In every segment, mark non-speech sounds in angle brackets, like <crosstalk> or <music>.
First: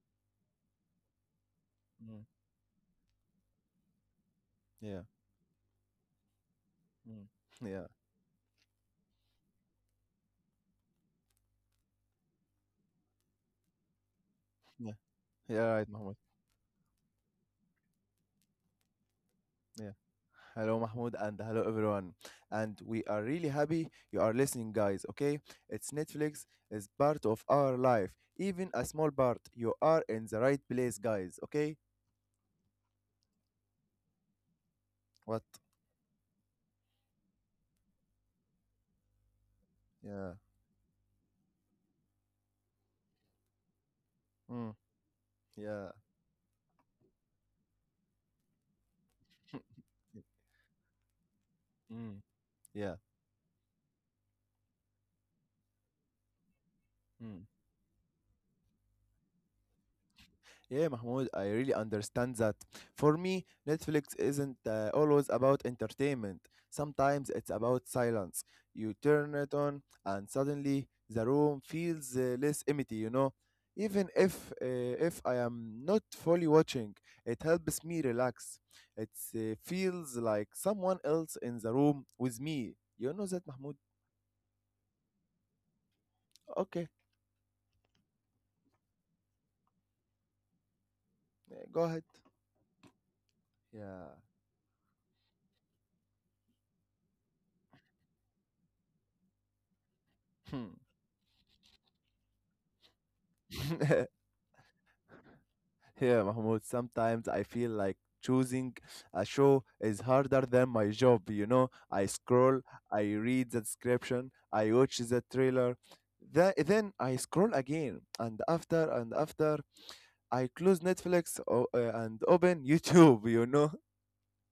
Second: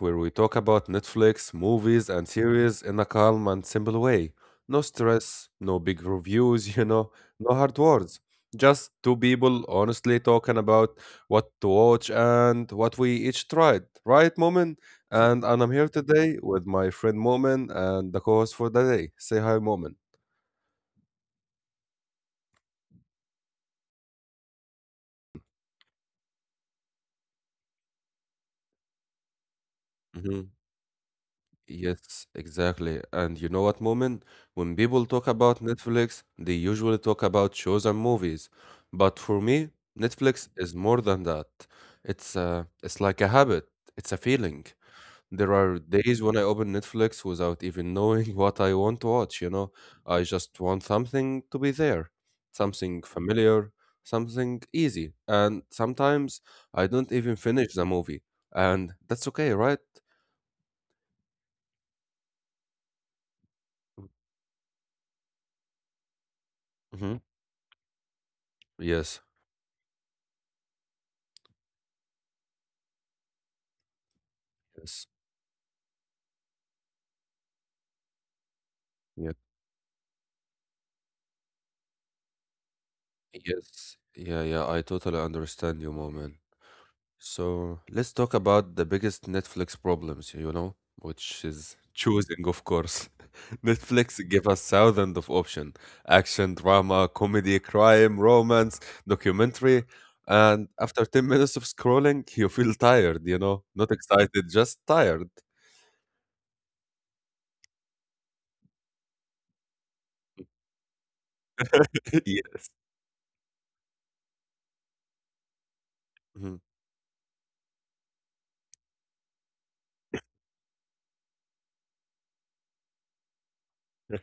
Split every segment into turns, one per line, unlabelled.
where we talk about Netflix, movies,
Mm,
and series in a calm and simple way. No
yeah,
stress, no big reviews, <laughs> you know,
mm,
no hard
yeah,
words. Just two people honestly talking about what to watch and what we each tried. Right,
yeah,
Moment?
yeah,
And,
right,
and I'm
Mahmoud.
here today with my friend Moment and the co host for the day. Say
Yeah.
hi, Moment.
Hello, Mahmoud, and hello, everyone. And we are really happy you are listening, guys. Okay, it's Netflix is part of our life, even a small part. You are in the right place, guys. Okay,
Yes, exactly. And you know what, Moment? When people
what?
talk about Netflix, they usually talk about shows and movies. But for me,
Yeah,
Netflix is more than that. It's like a habit. It's a
mm,
feeling. There
yeah,
are days when I open Netflix without even knowing <laughs> what I want to watch, you know? I just want something to
<laughs>
be
mm,
there,
yeah,
something familiar, something easy. And sometimes I don't
mm.
even finish the movie. And that's okay, right?
Yeah, Mahmoud, I really understand that. For me, Netflix isn't always about entertainment. Sometimes
Hmm.
it's about silence. You turn
Yes.
it on, and suddenly the room feels less empty. You know, even if I
Yes.
am not fully watching, it helps me relax. It
Yep.
feels like someone else in the room with me. You know that, Mahmoud?
Yes. Yeah, yeah, I totally understand you, moment.
Okay,
So let's talk about the biggest Netflix problems, you know, which
go ahead.
is choosing, of course. <laughs>
Yeah.
Netflix give us thousands of options: action, drama, comedy, crime, romance, documentary.
Hmm.
And after 10 minutes of scrolling, <laughs> you feel tired, you know, not
<laughs>
excited, just tired.
Yeah, Mahmoud, sometimes I feel like choosing a show is harder than my job, you know. I scroll,
<laughs>
I read the description, I watch the trailer,
Yeah.
then I scroll again, and after, I close Netflix and open <laughs> YouTube, you know.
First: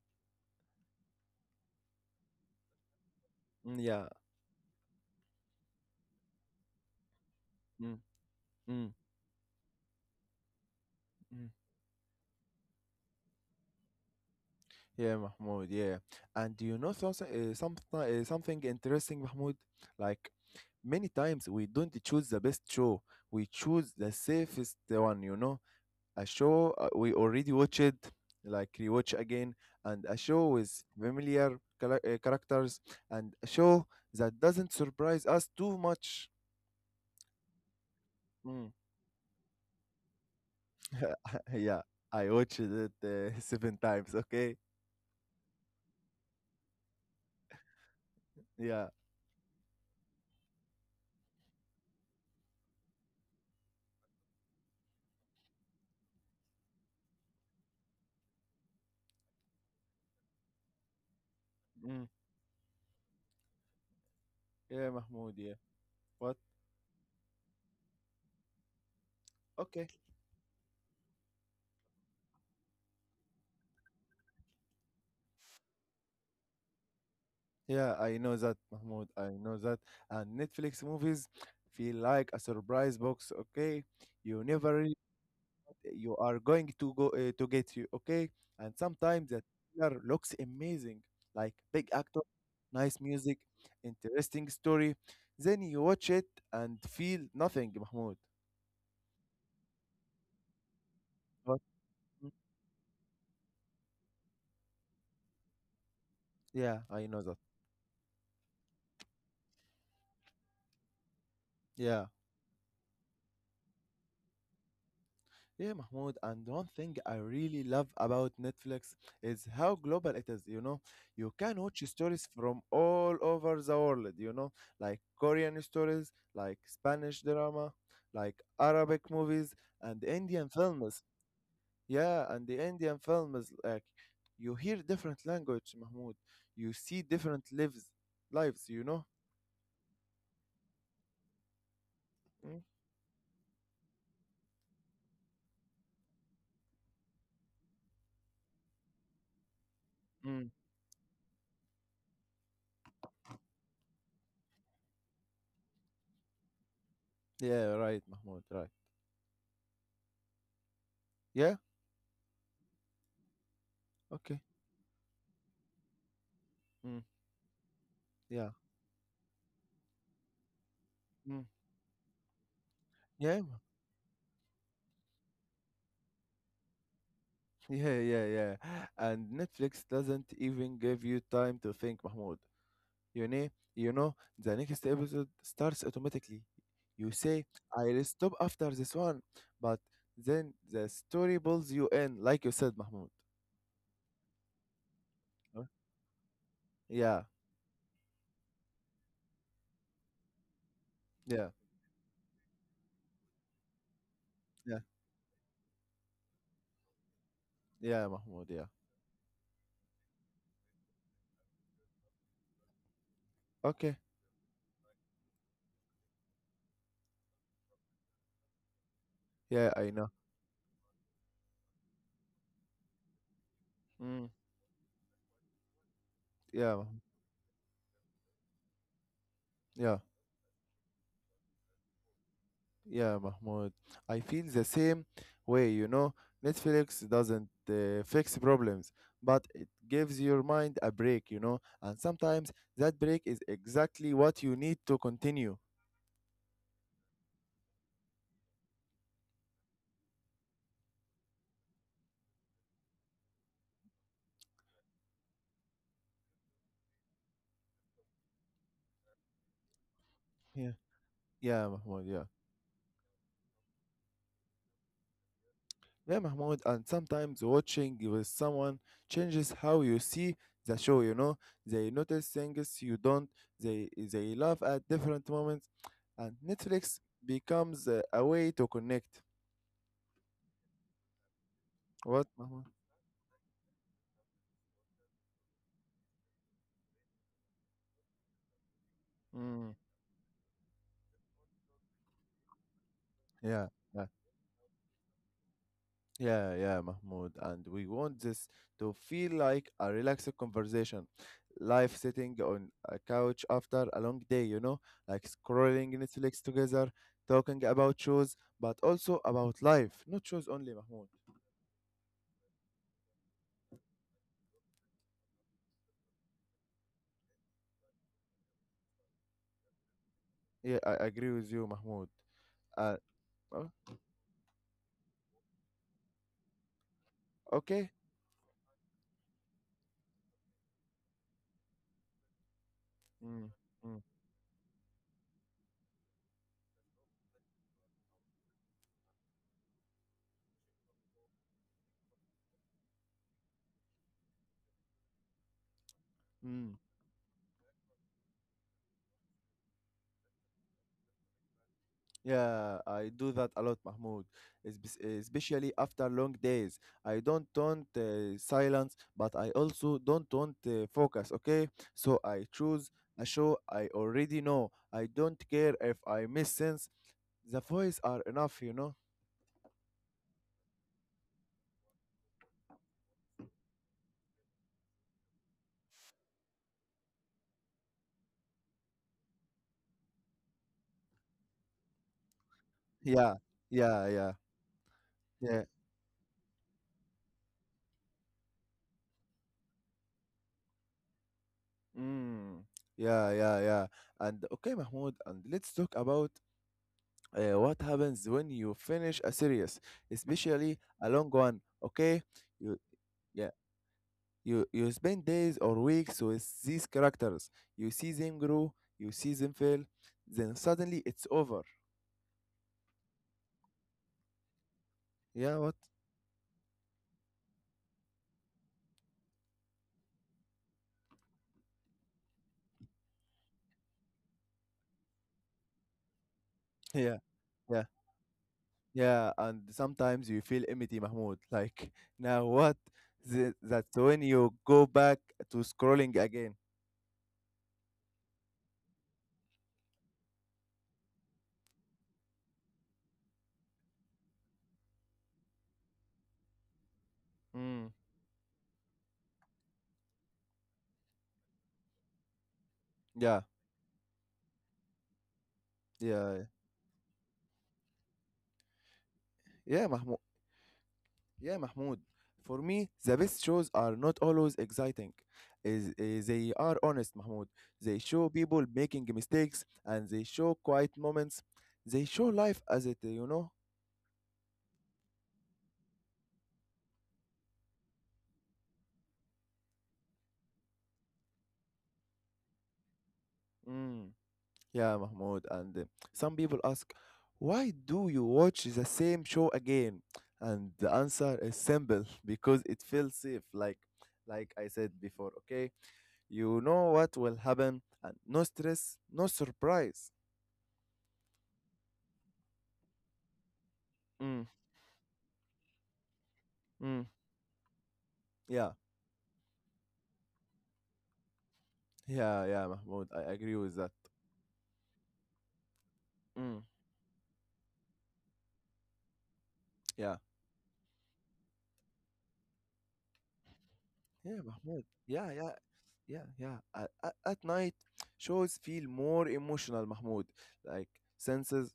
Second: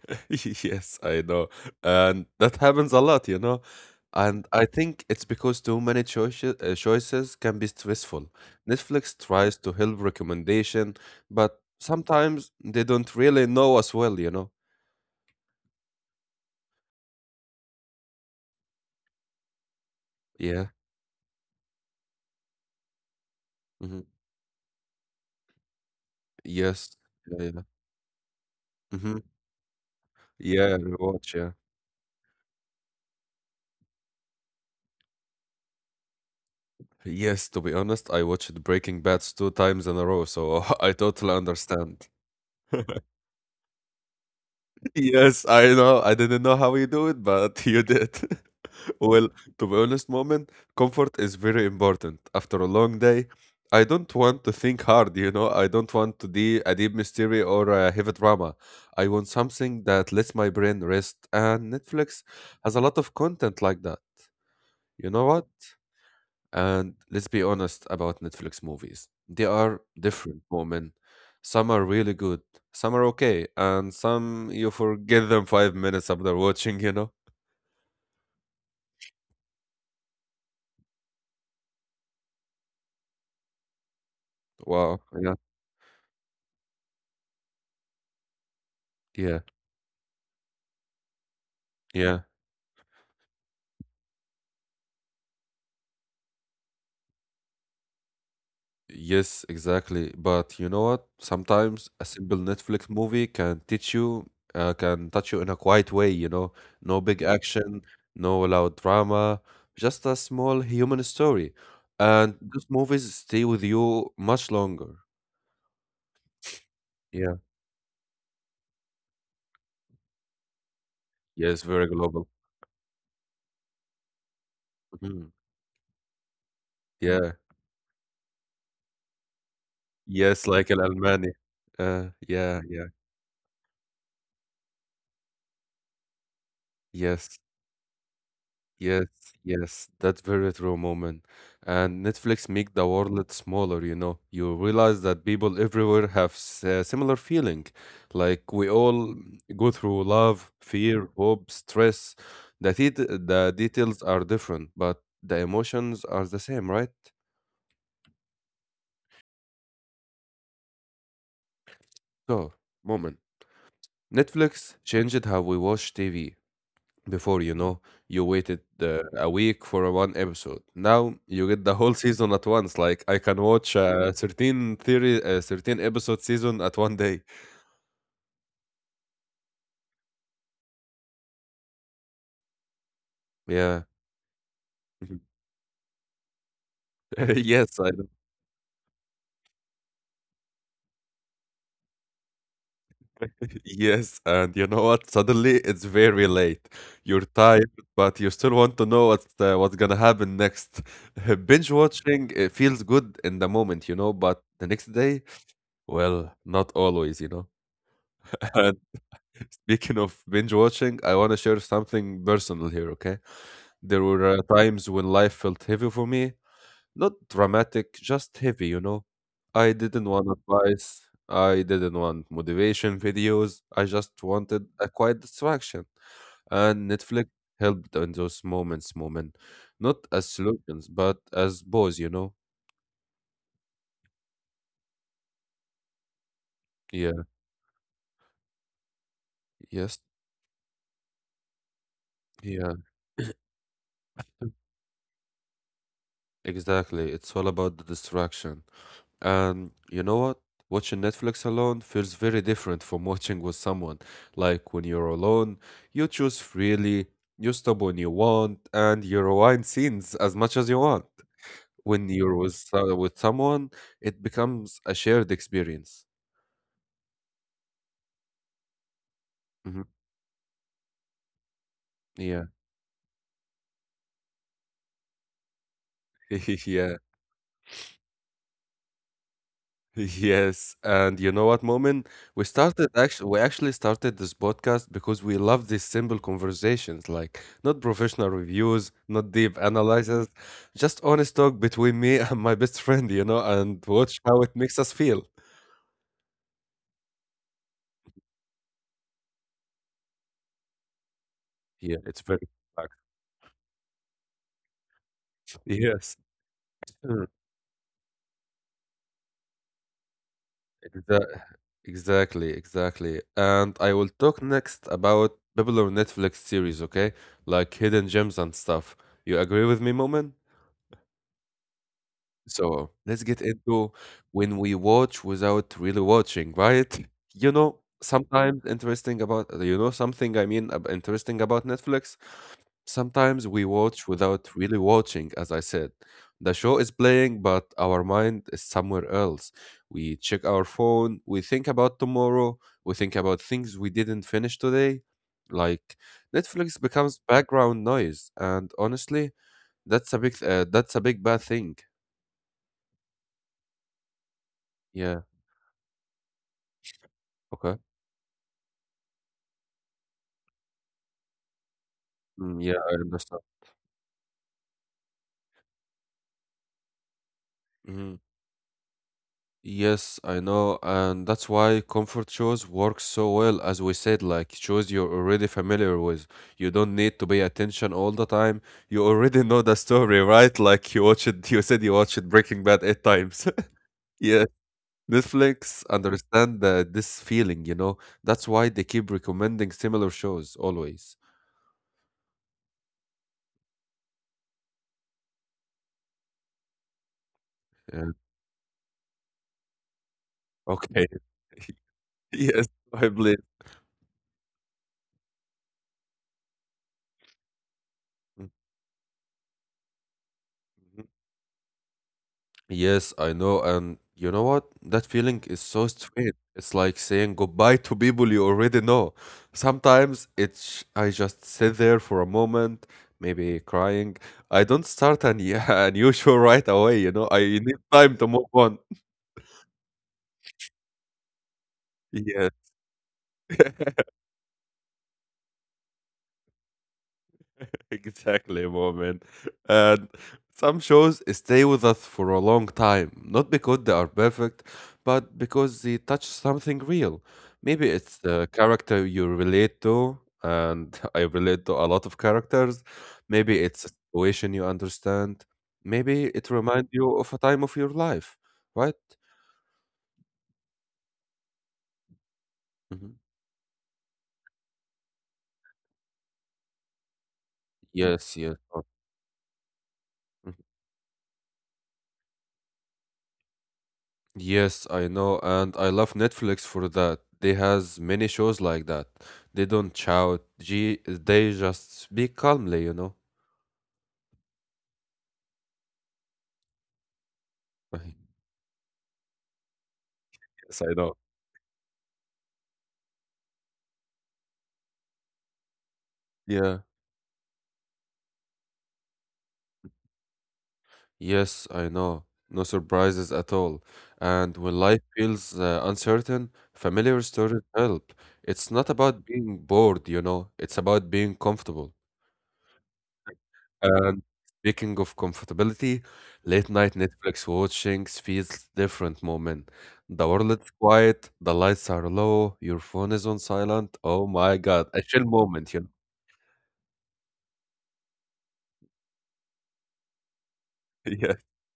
<laughs> Yes, I know. And that happens a lot, you know.
Yeah.
And I think it's because too many choices can be
Mm,
stressful.
mm,
Netflix tries to help recommendation,
mm.
but sometimes they don't really know us well, you know.
Yeah, Mahmoud. Yeah, and you know something interesting, Mahmoud. Like
Yeah.
many times we don't choose the best show, we choose
Hmm.
the safest one. You know, a show
Yes.
we
Yeah.
already
Yeah.
watched, like rewatch
Hmm.
again, and a show
Yeah.
with
Rewatch. Yeah.
familiar characters, and a show that doesn't surprise us too much.
Yes. To be honest, I watched
Mm.
Breaking Bad two times in a row, so <laughs> I totally
<laughs> yeah,
understand.
I watched it <laughs> seven times. Okay.
Yes, I know. I didn't know how you do it, but <laughs> you did. <laughs>
Yeah.
Well, to be honest, moment, comfort is very important. After a long day, I don't want to think hard, you know. I don't want to be a deep mystery or a heavy drama. I want something that lets my brain rest, and
Mm.
Netflix has a lot of content like that.
Yeah,
You know
Mahmoud.
what?
Yeah. What?
And let's be honest about Netflix movies. They are
Okay.
different, moment. Some are really good, some are okay, and some you forget them 5 minutes after watching, you know?
Yeah, I know that, Mahmoud. I know that. And Netflix movies feel like a surprise box, okay? You never really,
Wow. Yeah.
you are going to go to get you, okay? And sometimes
Yeah.
that trailer looks amazing, like big actor,
Yeah.
nice music, interesting story. Then you watch it and feel nothing, Mahmoud.
Yes, exactly. But you know what?
But
Sometimes a
mm,
simple Netflix movie can can touch you in a quiet way, you know?
yeah,
No
I know
big
that.
action, no loud drama, just a small human story.
Yeah.
And those movies stay with you much longer.
Yeah, Mahmoud, and one thing I
Yeah.
really love about Netflix is how global it is, you know. You can
Yes,
watch
very
stories
global.
from all over the world, you know, like
Mhm.
Korean stories, like Spanish
Yeah.
drama, like Arabic movies and Indian
Yes, like Al
films.
Almani.
Yeah, and the
Yeah, yeah.
Indian films like you hear different language, Mahmoud. You see
Yes,
different lives, you know?
yes, yes. That's very true moment. And Netflix
Mm.
make the world smaller, you know. You realize that people everywhere have s similar feeling. Like we all go through love,
Mm.
fear, hope, stress. The det the details are different, but the emotions are the same, right?
Yeah, right, Mahmoud, right. Yeah?
So, moment.
Okay.
Netflix changed how we watch TV.
Mm.
Before you know, you
Yeah.
waited a week for one episode. Now
Mm.
you get the whole <laughs> season at once. Like I can
Yeah,
watch 13 episode season at one day.
<laughs> Yeah. And Netflix doesn't even give you time to think, Mahmoud. You know,
Yeah.
you know, the next episode
<laughs>
starts automatically. You say,
Yes, I
I'll
know.
stop after this one, but then the story pulls you in, like you said, Mahmoud.
Yes, and you know what, suddenly
Huh?
it's very late.
Yeah,
You're tired, but you still want to know what's gonna happen next.
yeah,
<laughs> Binge watching, it feels good in the moment, you know, but the
yeah,
next day, well, not always, you know.
yeah, Mahmoud, yeah.
<laughs> Speaking of binge watching, I want to share something personal here, okay?
Okay,
There were times when life felt heavy for me. Not dramatic, just heavy, you know?
yeah,
I
I
didn't
know.
want advice. I didn't want motivation videos. I just
Mm,
wanted a quiet distraction.
yeah,
And
Mahmoud,
Netflix helped in those moments, moment.
yeah.
Not as solutions, but as pause, you know?
Yeah, Mahmoud. I feel the same way, you know. Netflix
Yeah.
doesn't fix problems, but it
Yes.
gives your mind a break, you know. And sometimes
Yeah.
that break is exactly what you need to continue.
Exactly. It's all about the distraction. And you know what? Watching Netflix alone feels very different from <laughs> watching with someone. Like when you're alone, you choose freely, you stop when you want, and you rewind scenes as much as
Yeah.
you want.
Yeah, Mahmoud,
When
yeah.
you're with someone, it becomes a shared experience.
Yeah, Mahmoud, and sometimes watching with someone changes how
Hmm.
you see the show, you know. They notice
Yeah,
things you don't. They laugh at different moments, and
<laughs> yeah.
Netflix becomes a way to connect.
Yes, and you know what, Moment?
What,
We
Mahmoud?
started actually we actually started this podcast because we love these simple conversations, like not professional reviews, not deep
Hmm.
analysis, just honest talk between me and my best friend, you know,
Yeah,
and
yeah,
watch how it makes us feel.
yeah, Mahmoud. And we want this to feel like a relaxed conversation, live
Yeah, it's
sitting
very
on
fact.
a couch after a long day, you know, like scrolling
Yes.
Netflix together,
Mm,
talking about shows, but also about life, not shows only, Mahmoud.
exa- Exactly, exactly. And I will talk next about popular Netflix series, okay? Like hidden gems and stuff. You agree with me, Moment?
Yeah, I agree with you, Mahmoud. Uh,
So let's get
oh,
into when we watch without really watching, right? <laughs> You know,
okay.
sometimes interesting about, you know, something I mean, ab- interesting about Netflix. Sometimes
Mm,
we
mm,
watch without really watching, as I said. The show is playing, but our mind is somewhere else. We check our phone, we think about tomorrow, we think about things we didn't finish today. Like
mm.
Netflix becomes background noise, and honestly, that's a big bad thing.
Yeah, I do that a lot, Mahmoud.
Yeah.
Especially after long days. I don't
Okay.
want silence, but I also don't want focus, okay? So I
Mm, yeah,
choose
I
a
understand.
show I already know. I don't care if I miss sense. The voice are
Mhm.
enough, you know?
Yes, I know, and that's why comfort shows work so well, as we said, like shows you're already familiar with. You don't need to pay attention all the time. You already know the story, right? Like you watched it, you said you watched Breaking Bad eight
Yeah,
times. <laughs>
yeah, yeah,
Yeah,
yeah.
Netflix understand this feeling, you know. That's why they keep recommending similar shows always.
Mm. Yeah. And okay, Mahmoud, and let's talk about what
Yeah.
happens when you finish a series, especially
Okay.
a long
<laughs>
one, okay?
Yes,
You,
I believe.
yeah. You spend days or weeks with these characters. You see them
Mm-hmm.
grow, you see them fail, then suddenly it's over.
Yes, I know. And you know what? That feeling
Yeah,
is
what? <laughs>
so strange. It's like saying goodbye to people you already know. Sometimes it's I just sit there for a moment, maybe crying. I don't start an, <laughs> a new show right away, you
Yeah,
know. I need
yeah,
time to move on. <laughs>
yeah. And sometimes you feel empty, Mahmoud. <laughs> Like now
Yeah.
what? That's
<laughs>
when you go back to scrolling again.
Exactly, moment. And some shows stay with us for a long time, not because they are perfect, but because they touch something real. Maybe
Mm.
it's the character you relate to, and <laughs> I relate to a lot of characters.
Yeah,
Maybe it's a situation you understand. Maybe
yeah,
it reminds you of a time of your life, right?
yeah, Mahmoud. Yeah, Mahmoud. For me, the
Mhm.
best shows are not always exciting. They are honest, Mahmoud. They show
Yes, yes.
people making mistakes and they show quiet moments. They show life as it, you know.
Yes, I know, and I love Netflix for that. They has many shows like that. They don't shout. G They just speak calmly, you know.
Mm. Yeah, Mahmoud. And some people ask, why do you
<laughs>
watch the same show again? And
Yes,
the
I know.
answer is simple <laughs> because it feels safe. Like I said before, okay? You
Yeah.
know what will happen, and no stress, no surprise.
Yes, I know. No surprises at all.
Mm,
And when life feels uncertain,
mm,
familiar stories help. It's
yeah.
not about being bored, you know. It's about being comfortable.
Yeah, Mahmoud. I agree with that.
And speaking of comfortability,
Mm,
late night Netflix watching feels different moment.
yeah,
The world is quiet, the lights are low, your phone is on silent. Oh
yeah,
my
Mahmoud.
God, a chill
Yeah,
moment, you know?
yeah. At night, shows feel more emotional, Mahmoud. Like
<laughs>
senses,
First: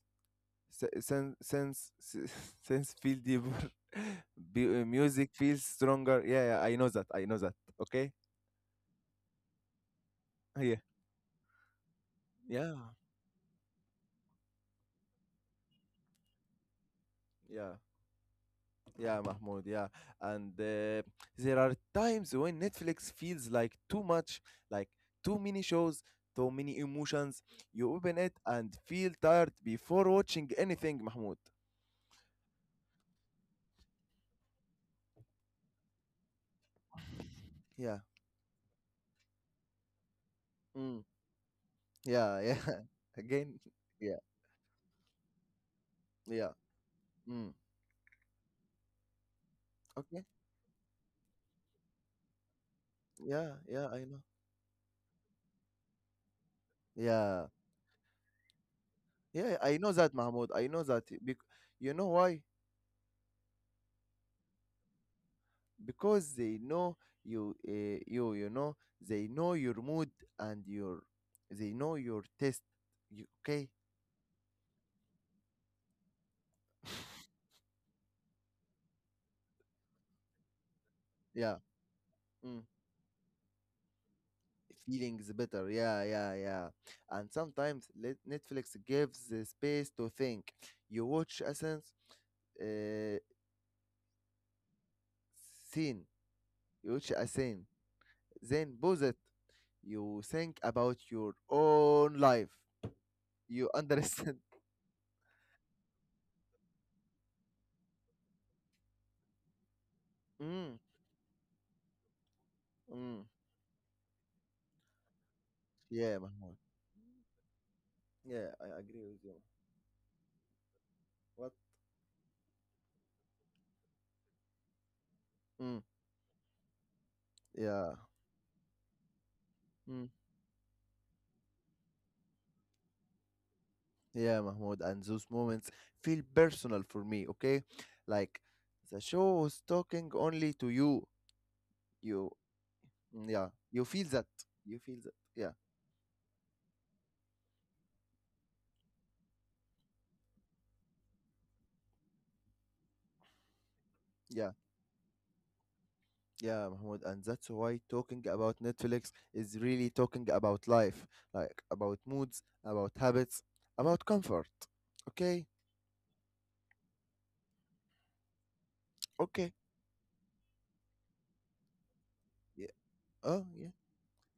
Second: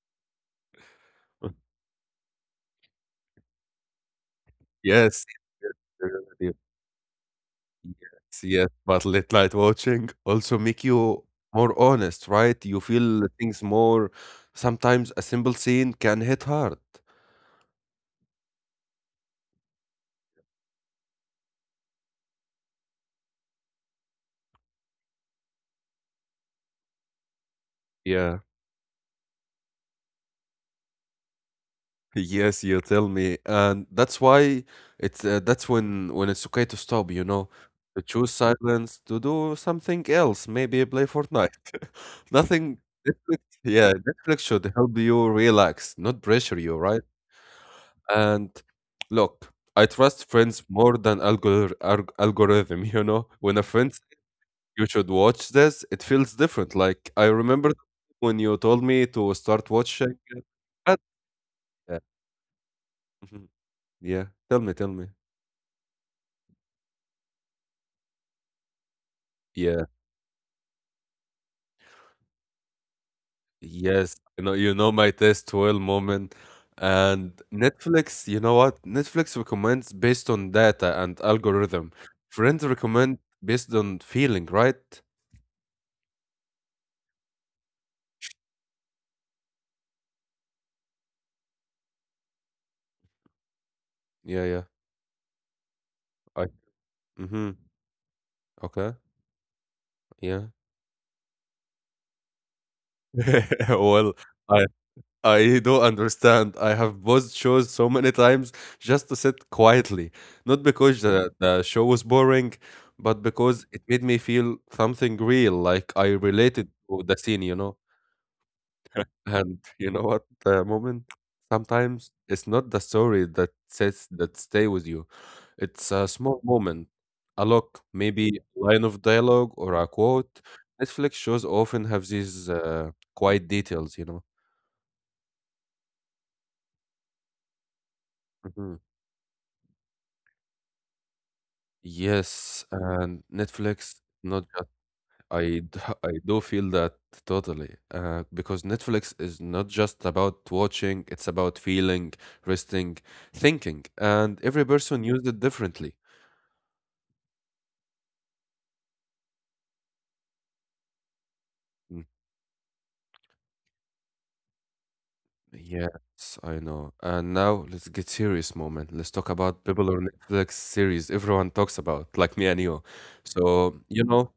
se- sen, sense, se- <laughs> sense feel deeper. <laughs> Be
Yes,
music feels stronger. Yeah,
yes,
yeah. I know that. I know that. Okay.
yes, yes. But late night watching also
Yeah,
make you more honest, right?
yeah,
You feel things more. Sometimes a simple scene can hit hard.
yeah. Yeah, Mahmoud, yeah. And there are times when Netflix feels like too much, like too many shows, too many emotions. You open it
Yeah.
and feel tired before watching anything, Mahmoud.
Yes, you tell me, and that's why it's that's when it's okay to stop, you know,
Yeah.
to choose silence, to do something else, maybe
Mm.
play Fortnite. <laughs>
Yeah, yeah.
Nothing.
<laughs>
Netflix,
Again,
yeah,
yeah,
Netflix should help you relax, not
yeah.
pressure you, right?
Mm.
And look, I
Okay.
trust friends more than algorithm, <laughs> you know.
Yeah,
When a
yeah,
friend
I
says,
know.
you should watch this, it feels different. Like I
Yeah.
remember when you told me to
Yeah,
start
I know that,
watching.
Mahmoud. I know
uh, but-
that. You
Yeah.
know why?
<laughs> Mhm. Yeah. Tell me, tell me.
Because they know you you you know they know your
Yeah,
mood and your they know your taste you, okay?
yes, you know my taste well, moment. And Netflix, you know what? Netflix recommends based on data and
Yeah.
algorithm.
Mm.
Friends recommend based on feeling, right?
Feelings better, yeah. And sometimes let Netflix gives the space to think. You watch a sense uh,
Yeah, yeah.
scene
I
You watch a
mm-hmm.
scene, then
Okay.
pause it. You
Yeah.
think about your own life.
<laughs>
You
Well,
understand.
I I do understand. I have paused shows so many times just to sit quietly,
<laughs>
not
mm,
because the show was boring, but
mm.
because it made me feel something real, like I
Yeah, Mahmoud.
related to the scene, you know.
Yeah, I agree with you.
And you know what, the moment
What?
sometimes it's not the story that stay with you.
Mm,
It's a small moment, a look,
yeah.
maybe a line of dialogue or a
Mm,
quote. Netflix shows often have these quiet details, you know.
yeah, Mahmoud. And those moments feel personal for me, okay? Like
Mhm.
the show was talking only to you. You,
Yes, and
yeah, you
Netflix
feel that.
not just
You feel that. Yeah,
I d- <laughs> I do feel that totally because Netflix is not just about watching, it's about feeling, resting, thinking, and
yeah,
every person used it differently.
yeah, Mahmoud. And that's why talking about Netflix is really talking about life, like about
Mm.
moods, about habits, about comfort. Okay?
Yes, I know. And now let's get serious moment. Let's talk
Okay.
about people or Netflix series everyone talks about, like me and
Yeah.
you.
Oh, yeah.
So, you know,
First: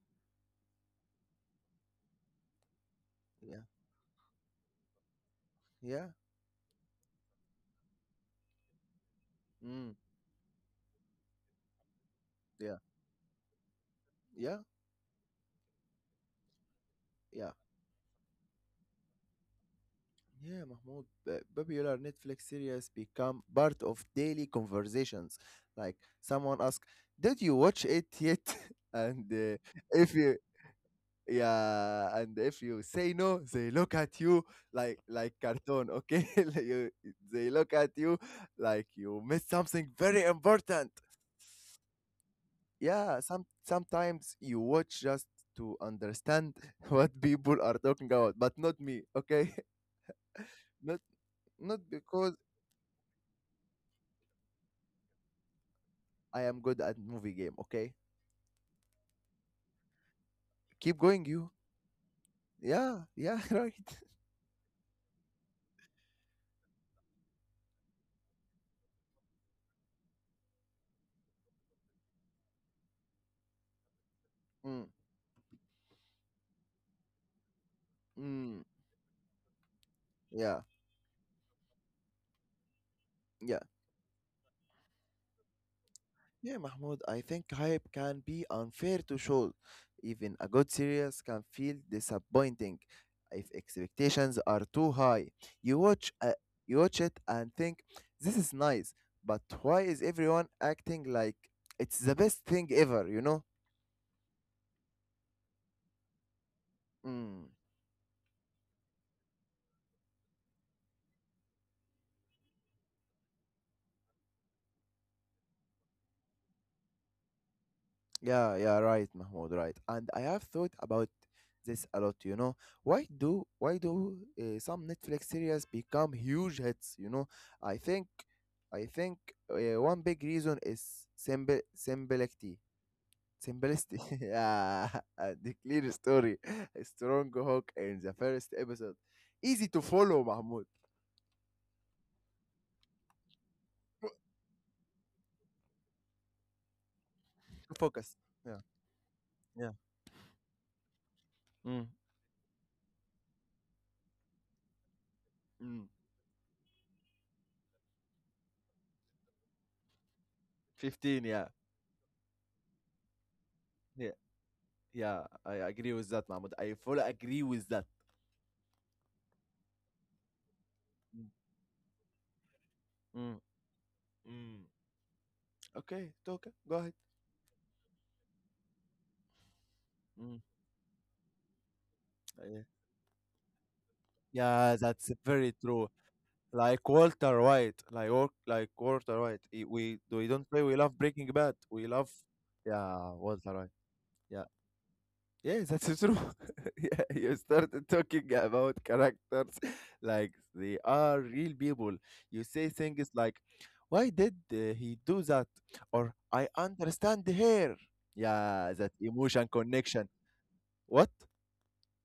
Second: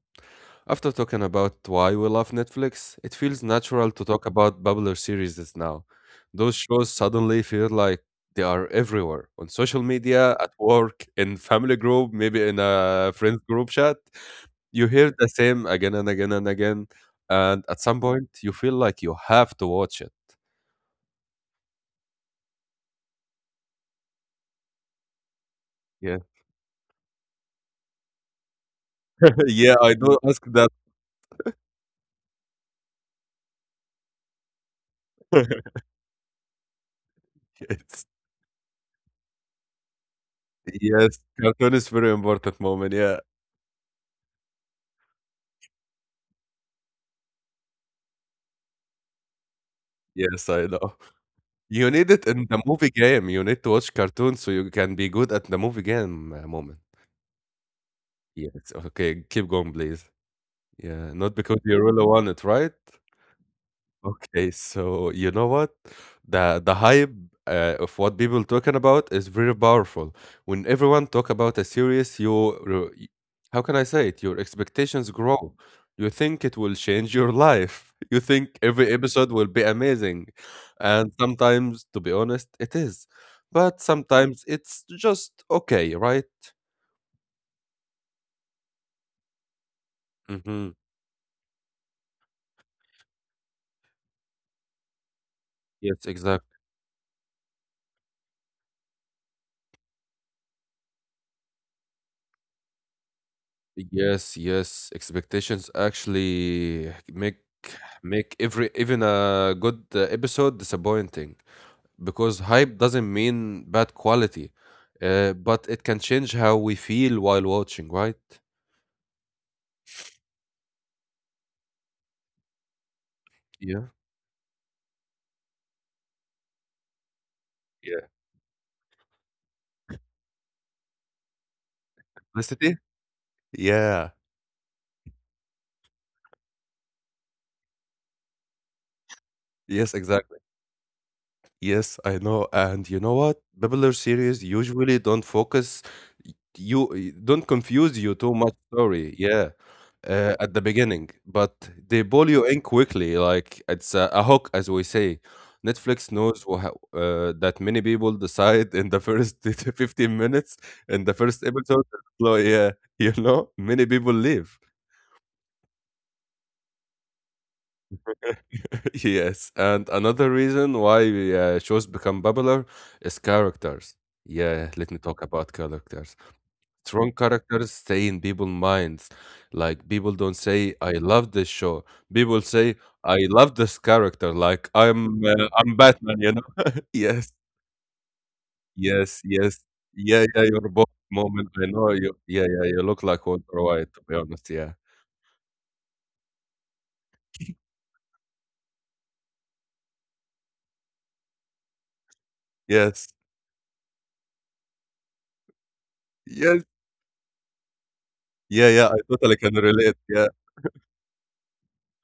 after talking about why we love Netflix, it feels
Yeah.
natural to talk about popular series that's now.
Yeah.
Those shows suddenly feel like they are everywhere on social
Mm,
media, at work, in family group, maybe in
yeah.
a friends group chat.
Yeah.
You hear the same again and again and again,
Yeah.
and at some point you feel like you have to watch
Yeah, Mahmoud, popular Netflix series become part of daily conversations. Like
it.
someone asks, "Did you watch it yet?" <laughs> and
Yeah, I
if
don't
you
ask that.
yeah, and if you say no, they look at you like
<laughs>
cartoon. Okay, <laughs> they look at
Yes.
you like you missed something very important.
Yes, cartoon is very important moment, yeah.
Yeah, sometimes you watch just to understand <laughs> what people are talking about, but not me. Okay, <laughs>
Yes, I know.
not not
You need it
because
in the movie game. You need to watch cartoons so you can be good at the movie game
I am
moment.
good at movie game, okay?
Yes, okay, keep going, please.
Keep
Yeah,
going,
not
you.
because you really want it, right?
Yeah, yeah, <laughs> right.
Okay, so you know what? The hype of what people talking about is very powerful. When everyone talk about a series, how can I say it? Your
Mm,
expectations grow. You think it will change your life. <laughs> You think
mm,
every episode will be amazing.
yeah,
And sometimes, to be honest, it is.
yeah.
But sometimes it's just okay, right?
Yeah, Mahmoud, I think hype can be unfair to shows. Even a good
Mm-hmm.
series can feel disappointing if expectations are too high. You
Yes,
watch a,
exactly.
you watch it and think this is nice, but why is everyone acting like it's the best thing ever, you know?
Yes, yes. Expectations actually make
Mm.
make every even a good episode disappointing because hype doesn't mean bad quality, but it can change how we feel while watching, right?
Yeah, yeah, right, Mahmoud, right. And I have thought about this a lot, you know. Why do why
Yeah,
do uh, some Netflix series become huge hits, you know? I
yeah.
think I think one big reason is simple simplicity.
Felicity?
Simplicity.
Yeah.
<laughs> Yeah, and the clear story. A strong hook in the first episode. Easy to
Yes,
follow,
exactly.
Mahmoud.
Yes, I know. And you know what? Popular series usually don't focus don't confuse you
Focus.
too much
Yeah.
story. Yeah.
Yeah.
At the beginning, but
Mm.
they pull you in quickly, like it's a hook, as we say.
Mm.
Netflix knows that many people decide in the first <laughs> 15 minutes, in the
15,
first
yeah.
episode. So yeah, <laughs> you know, many
Yeah.
people leave.
Yeah, I agree with that, Mahmoud. I fully agree with that.
<laughs> Yes, and another reason why shows become popular is
Mm,
characters.
mm.
Yeah, let me talk about
Okay,
characters.
okay. Go ahead.
Strong characters stay in people's minds. Like people don't
Mm,
say "I love this show." People
yeah.
say "I love this character." Like
Yeah, that's very
I'm
true.
Batman. You know?
Like
<laughs> yes,
Walter White, like
yes,
Walter White.
yes.
We
Yeah, yeah.
don't play.
Your
We
boss
love Breaking
moment.
Bad.
I
We
know
love,
you. Yeah, yeah. You look
yeah,
like
Walter
Walter
White.
White. To be
Yeah,
honest, yeah.
yeah, that's true. <laughs> Yeah, you started talking about characters <laughs> like they are real people. You say things
Yes,
like, "Why did he do that?" or "I
yes.
understand here."
Yeah,
Yeah,
yeah.
that
I totally
emotion
can relate.
connection.
Yeah.
What?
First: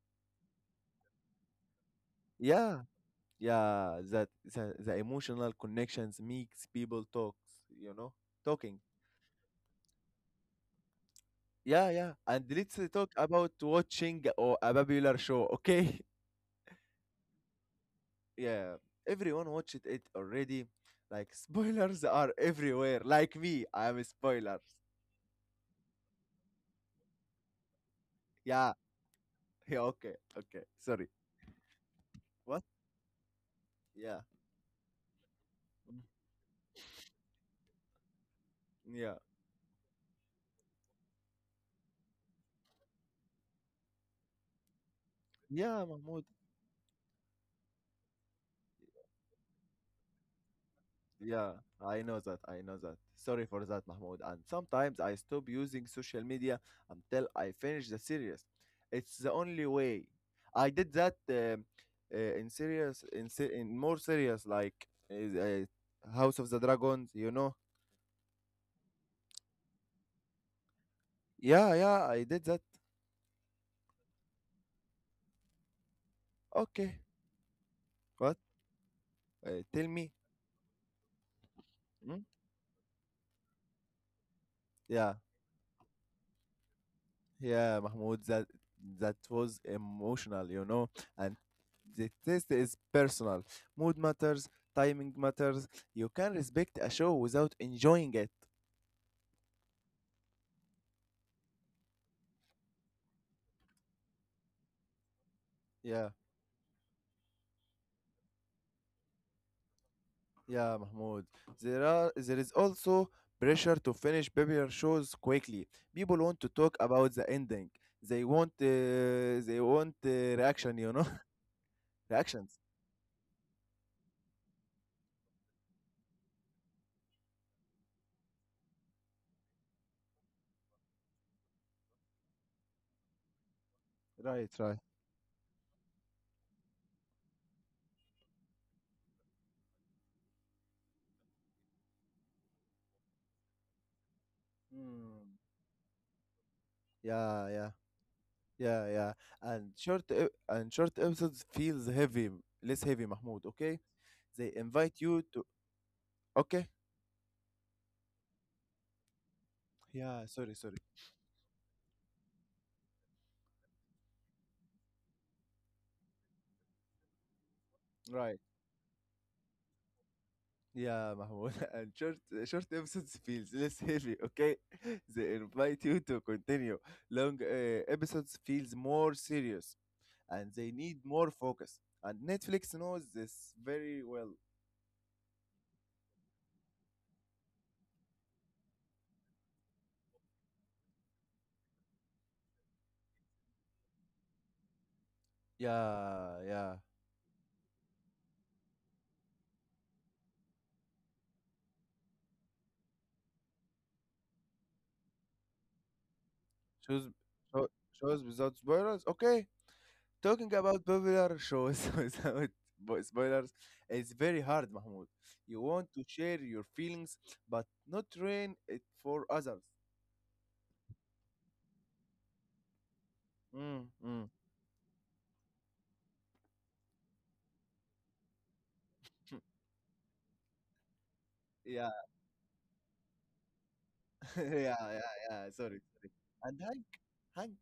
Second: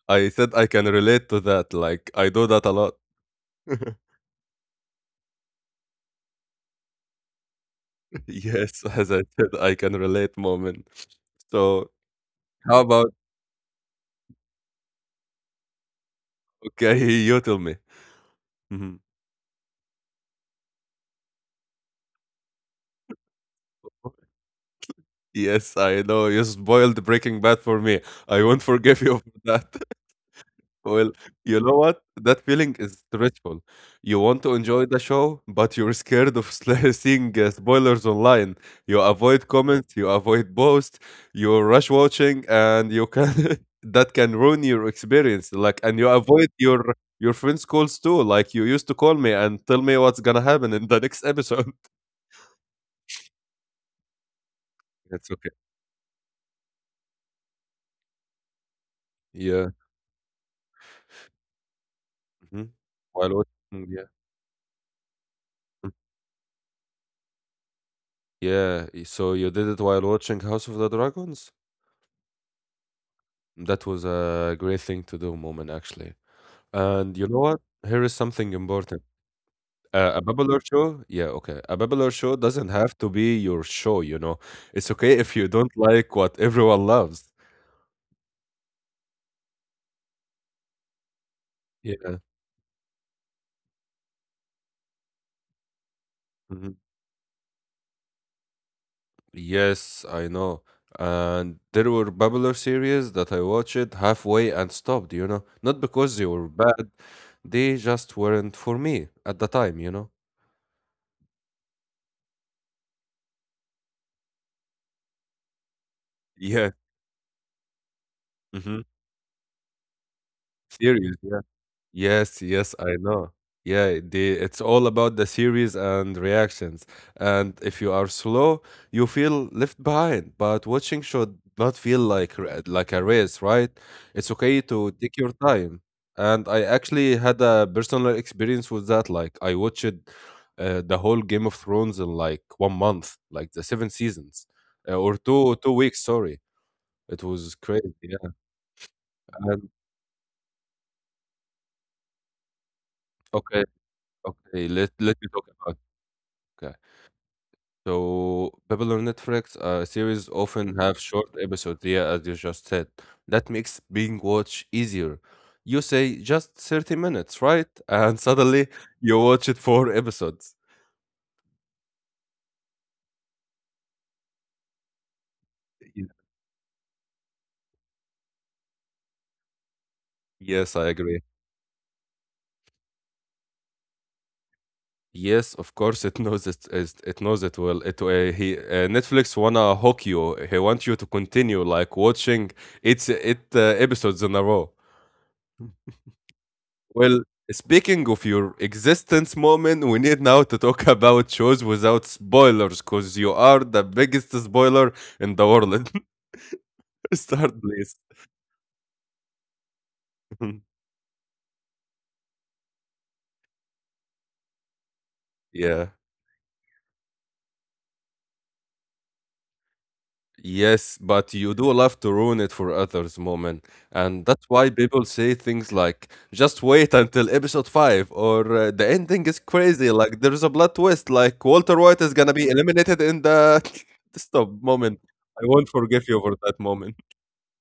I said I can relate to that, like, I do that a
Yeah,
lot. <laughs>
yeah, that the emotional connections makes people talks you know talking.
Yes, as I said, I can relate moment. So,
Yeah and let's
how
talk
about
about watching or a popular show, okay?
okay, <laughs> you tell me.
<laughs> Yeah,
Mhm.
everyone watched it already like spoilers are everywhere, like me. I am spoilers.
Yes, I know you spoiled Breaking Bad for me. I won't
Yeah.
forgive you <laughs> for
<laughs> Yeah,
that.
okay, okay, sorry.
Well, you know what? That
What?
feeling is stressful. You
Yeah.
want to enjoy the show, but you're
Mm.
scared of sl- <laughs> seeing spoilers online. You
yeah
avoid comments, you avoid posts, you rush watching, and you can <laughs> that can ruin your experience. Like,
yeah
and you
Mahmoud,
avoid your friends' calls too. Like, you used to call me and tell me what's gonna happen in the next
yeah,
episode.
I know that. I know that. Sorry for that, Mahmoud. And sometimes
<laughs>
I
It's
stop
okay.
using social media until I finish the series. It's the only
Yeah.
way. I did that um uh, in
Mhm.
serious, in,
While
se- in
watching,
more
yeah.
serious, like
Mm.
House of the Dragons. You know?
Yeah. So you did it while watching House of the Dragons?
Yeah, yeah. I did that.
That was a great thing to do, Moment, actually.
Okay.
And you know what? Here is
What?
something important.
Tell me.
A babbler show, yeah, okay. A babbler
Hmm?
show doesn't have to be your show, you know. It's
Yeah.
okay if you don't like what everyone loves.
Yeah, Mahmoud, that was emotional, you know. And the
Yeah.
test is personal. Mood matters, timing matters. You can
Mhm.
respect a show without enjoying it.
Yes, I know. And there were babbler series that I watched halfway and stopped, you know. Not
Yeah,
because they were bad, they just weren't for me at the time, you know.
yeah, Mahmoud. There is also pressure to finish popular shows quickly. People want to
Yeah.
talk about the ending.
Mm-hmm.
They want reaction, you know,
Series, yeah.
<laughs>
Yes,
reactions.
yes, I know. Yeah, they, it's all about the series and reactions. And if you are slow, you feel left behind. But watching should not feel like like a race, right? It's
Right,
okay
right.
to take your time. And I actually had a personal experience with that. Like I watched the whole Game of Thrones in like one month, like the seven seasons, uh, or
Hmm.
two two weeks. Sorry, it
Yeah,
was
yeah.
crazy. Yeah.
Yeah, yeah.
And
And short episodes feels heavy, less heavy, Mahmoud,
okay,
okay? They
okay, let
invite
let
you
me
to
talk about.
okay?
Okay. So, Babylon Netflix
Yeah,
series
sorry,
often
sorry.
have short episodes, yeah, as you just said. That makes being watched easier. You say just 30 minutes, right? <laughs> And
Right.
suddenly you watch it four episodes.
Yeah, Mahmoud. <laughs> And short episodes feels less heavy, okay? <laughs> They invite you
Y-
to continue. Long episodes feels more serious and they
Yes, I
need
agree.
more focus. And Netflix knows this very well.
Yes, of course, it knows it. It knows it well. It he Netflix wanna hook you. He want you to continue like watching its it episodes in a row.
Yeah, yeah.
Well, speaking of your existence moment, we need now to talk <laughs> about shows without spoilers because you are the biggest spoiler in the world.
Shows
<laughs> Start,
show-
please.
shows without spoilers, okay? Talking
<laughs>
about popular shows <laughs> without spoilers is very hard, Mahmoud. You want
yeah.
to share your feelings, but not ruin it for others.
Yes, but you do love to ruin it for others, moment.
Mm,
And
mm.
that's why people say things like, just wait until episode 5, or the ending is crazy, like there's a blood twist, like Walter
Yeah,
White is gonna be eliminated in the. <laughs>
<laughs>
Stop,
yeah,
moment.
yeah,
I
yeah.
won't
Sorry,
forgive
sorry.
you for
And
that
Hank,
moment.
Hank.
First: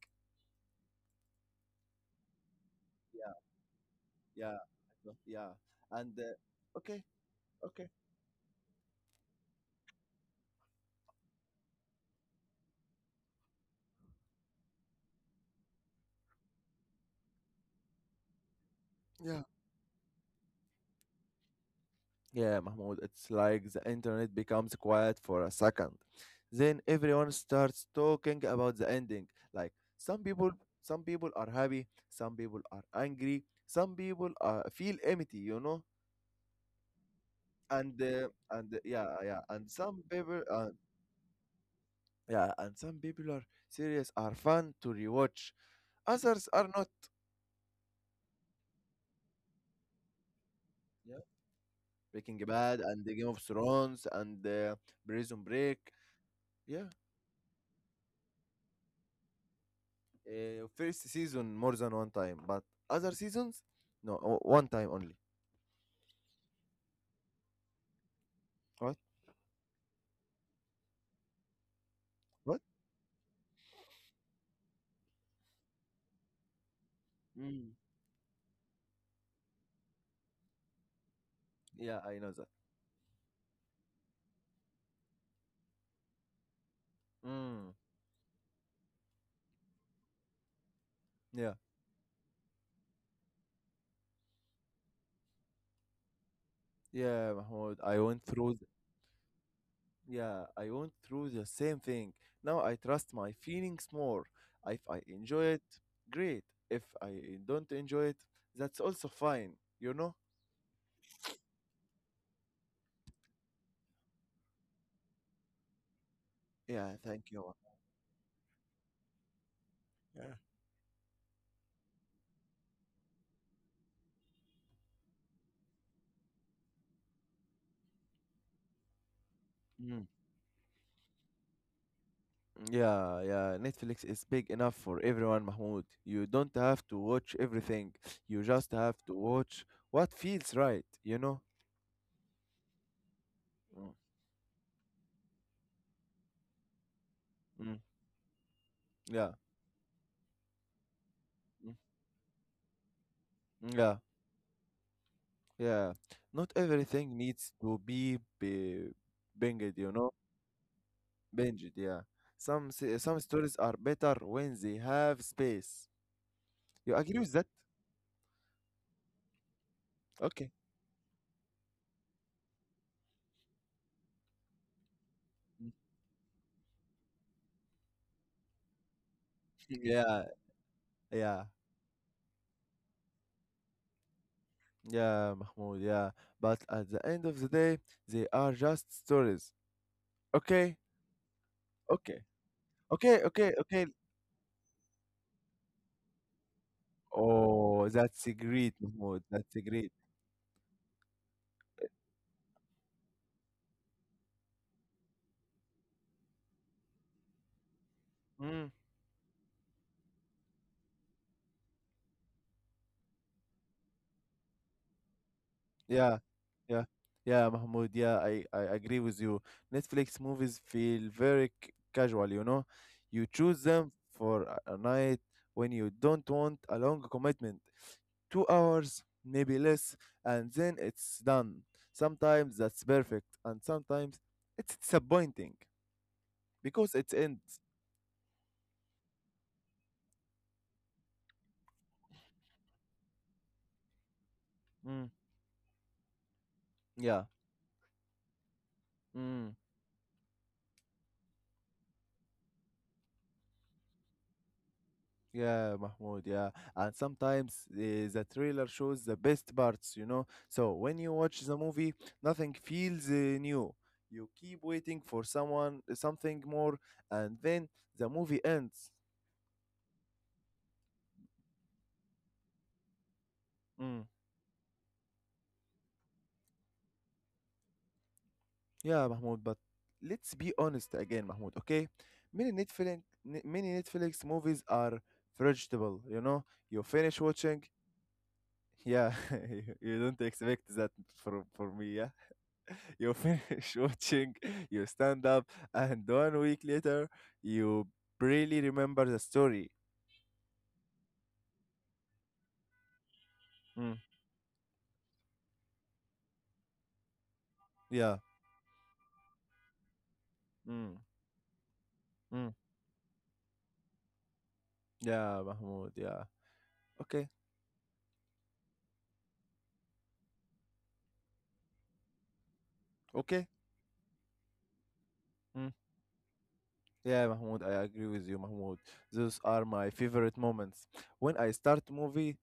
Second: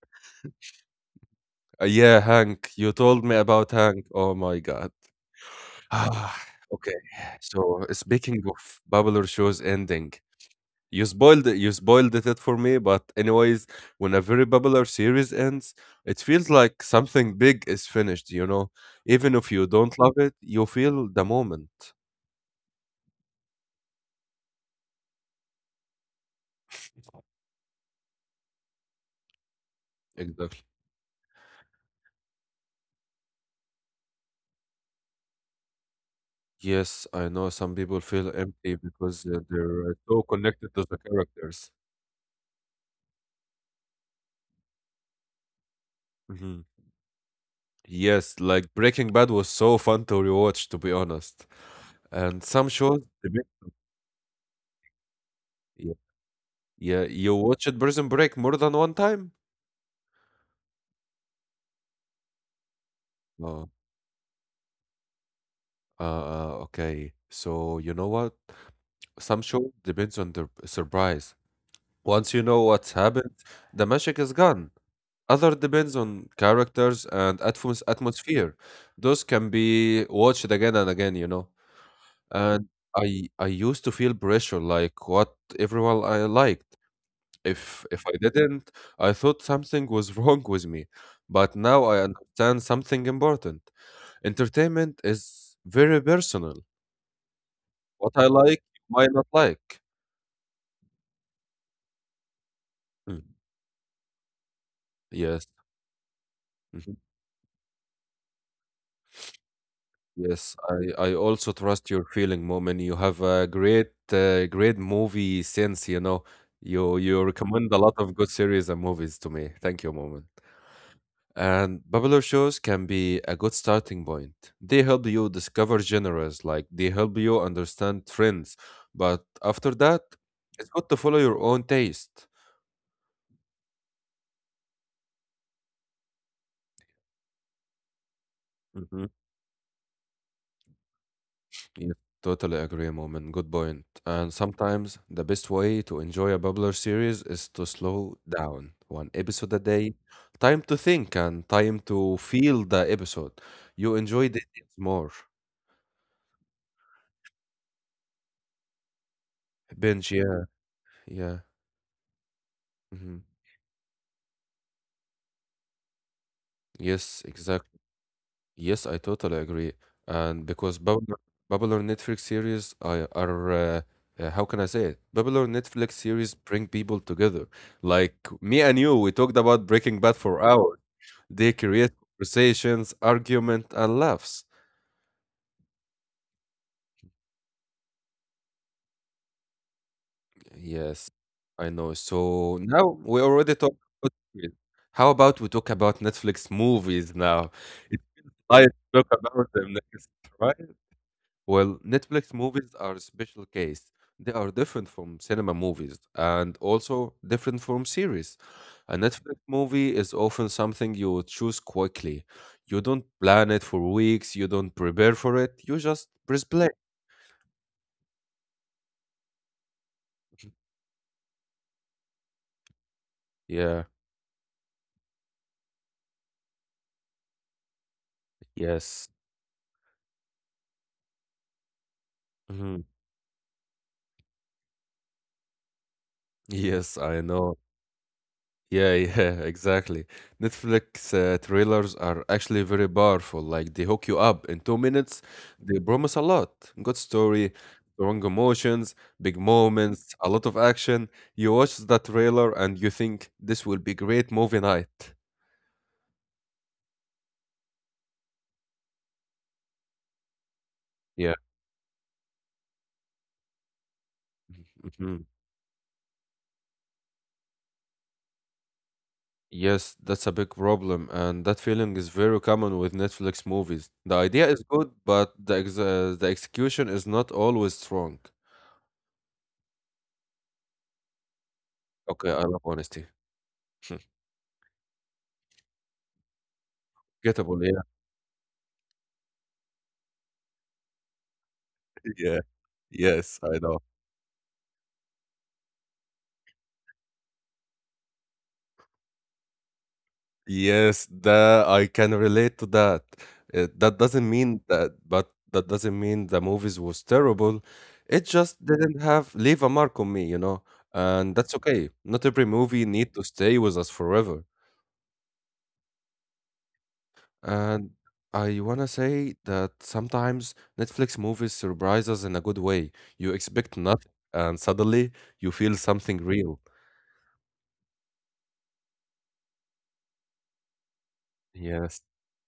Yeah, Hank. You told
Yeah,
me about Hank. Oh
yeah, I
my God.
know, yeah. And
Ah, okay.
okay,
So
okay.
speaking of popular shows ending, you spoiled it. You spoiled it for me. But anyways, when a very popular series ends, it feels like something big is finished. You know, even
Yeah,
if you don't love it, you feel the moment.
Yeah, Mahmoud, it's like the internet becomes quiet for a second. Then everyone starts talking about the ending. Like some people
Exactly.
some people are happy, some people are angry, some people feel empty, you know?
Yes, I know some people feel
And
empty
yeah,
because uh,
yeah, and
they're uh,
some
so
people
connected to the characters.
yeah, and some people are serious are fun to rewatch. Others
Mhm.
are not.
Yes, like Breaking Bad was so fun to rewatch, to be
Yeah.
honest.
Breaking
And some
Bad
shows,
and the Game of Thrones and Prison Break.
yeah,
Yeah.
yeah, you watched Prison Break more than one time?
First season more than one time, but other seasons,
Oh,
no, one time only.
okay. So you know what?
What?
Some shows depends on the surprise. Once you
What?
know what's happened, the magic is gone. Other depends on characters and
Mm.
atmosphere. Those can be watched again and again, you know.
Yeah, I know that.
And I used to feel pressure, like what everyone I liked.
Mm.
If I didn't, I thought something was <laughs> wrong with me.
Yeah,
But now I understand something important. Entertainment is very personal.
yeah, Mahmoud. I
What
went
I
through.
like,
Th-
you might not like.
yeah, I went through the same thing. Now I trust
Mm,
my feelings more. If I enjoy
Yes.
it, great. If
mhm.
I don't enjoy it, that's also fine. You know?
Yes, I also trust your feeling, Moment. You have a great great movie sense, you know.
Yeah.
You
Thank
you
you.
recommend a lot of good series and movies to me. Thank you, Moment. And popular shows can be a good starting point. They help you discover genres, like they help you understand trends. But after
Yeah.
that, it's good to follow your own taste.
Yeah, yeah. Netflix is big enough for everyone, Mahmoud. You don't have to watch everything. You just have
Hmm.
to watch what feels right, you know?
Yeah, totally agree, Moment. Good point.
Mm,
And sometimes the best way to enjoy a popular series is to
mm,
slow down one
yeah,
episode a day, time to think and
mm,
time to feel the episode.
mm,
You
yeah,
enjoy the it more.
yeah. Not everything needs to be binged, you know?
Binge, yeah, yeah.
Binged, yeah.
Hmm.
Some stories are better when they have space. You agree
Yes,
with that?
exactly. Yes, I totally agree. And
Okay.
Babylon Netflix series I are how can I say it? Babylon
<laughs> Mm,
Netflix series bring people together. Like me and you, we talked about Breaking Bad
Yeah,
for hours.
yeah,
They create conversations, argument, and laughs.
yeah, Mahmoud, yeah. But at the end of the day, they are just stories. Okay,
Yes, I know.
okay,
So now we
okay, okay,
already talked
okay.
about series. How about we talk about Netflix movies now?
Oh,
It's
that's a
I
great,
talk
Mahmoud.
about
That's a
them
great.
next, right? Well, Netflix movies are a special case. They are different from cinema movies and also different from series.
Mm,
A Netflix movie is often something you choose quickly. You don't plan it for weeks, you don't prepare for it, you just
yeah,
press play.
yeah, yeah, Mahmoud. Yeah, I agree with you. Netflix movies feel very casual, you know. You choose
Yeah,
them for a night when you don't want a long commitment. 2 hours,
yes.
maybe less, and then it's done. Sometimes
Mhm.
that's perfect, and sometimes it's disappointing
Yes,
because it
I know.
ends.
Yeah, yeah, <laughs> exactly. Netflix trailers are actually very powerful. Like they hook you up in two
Mm,
minutes. They promise a lot: good
yeah.
story, strong emotions, big moments, a lot of action. You watch the trailer and you think this will be great movie night.
Yeah, Mahmoud, yeah. And sometimes the trailer shows the best parts, you know. So when you
Yeah.
watch the movie, nothing feels new. You keep waiting
Mhm.
for someone, something more, and then the movie ends.
Yes, that's a big problem, and that feeling is very common with Netflix movies.
Mm.
The idea is good, but the execution is not always strong.
Yeah, Mahmoud, but let's be honest again, Mahmoud, okay?
Okay, I
Many
love honesty.
Netflix, many
<laughs>
Netflix movies are vegetable, you know. You finish
Gettable,
watching,
yeah.
yeah, <laughs> you don't expect that from, for me,
<laughs>
yeah?
Yeah.
<laughs> you
Yes, I know.
finish <laughs> watching, you stand up, and one week later, you really remember the story.
Yes, the I can relate to that. That
Mm,
doesn't mean that, but that doesn't mean the movies was terrible.
yeah.
It just didn't have leave a mark on me, you know.
Mm,
And that's okay. Not every
mm,
movie need to stay with us forever.
yeah, Mahmoud. Yeah. Okay.
And I wanna say that sometimes Netflix movies surprise us in a good way. You
Okay.
expect nothing, and suddenly you
Mm,
feel something real.
yeah, Mahmoud. I agree with you, Mahmoud. Those are my favorite moments. When I start
Yes.
movie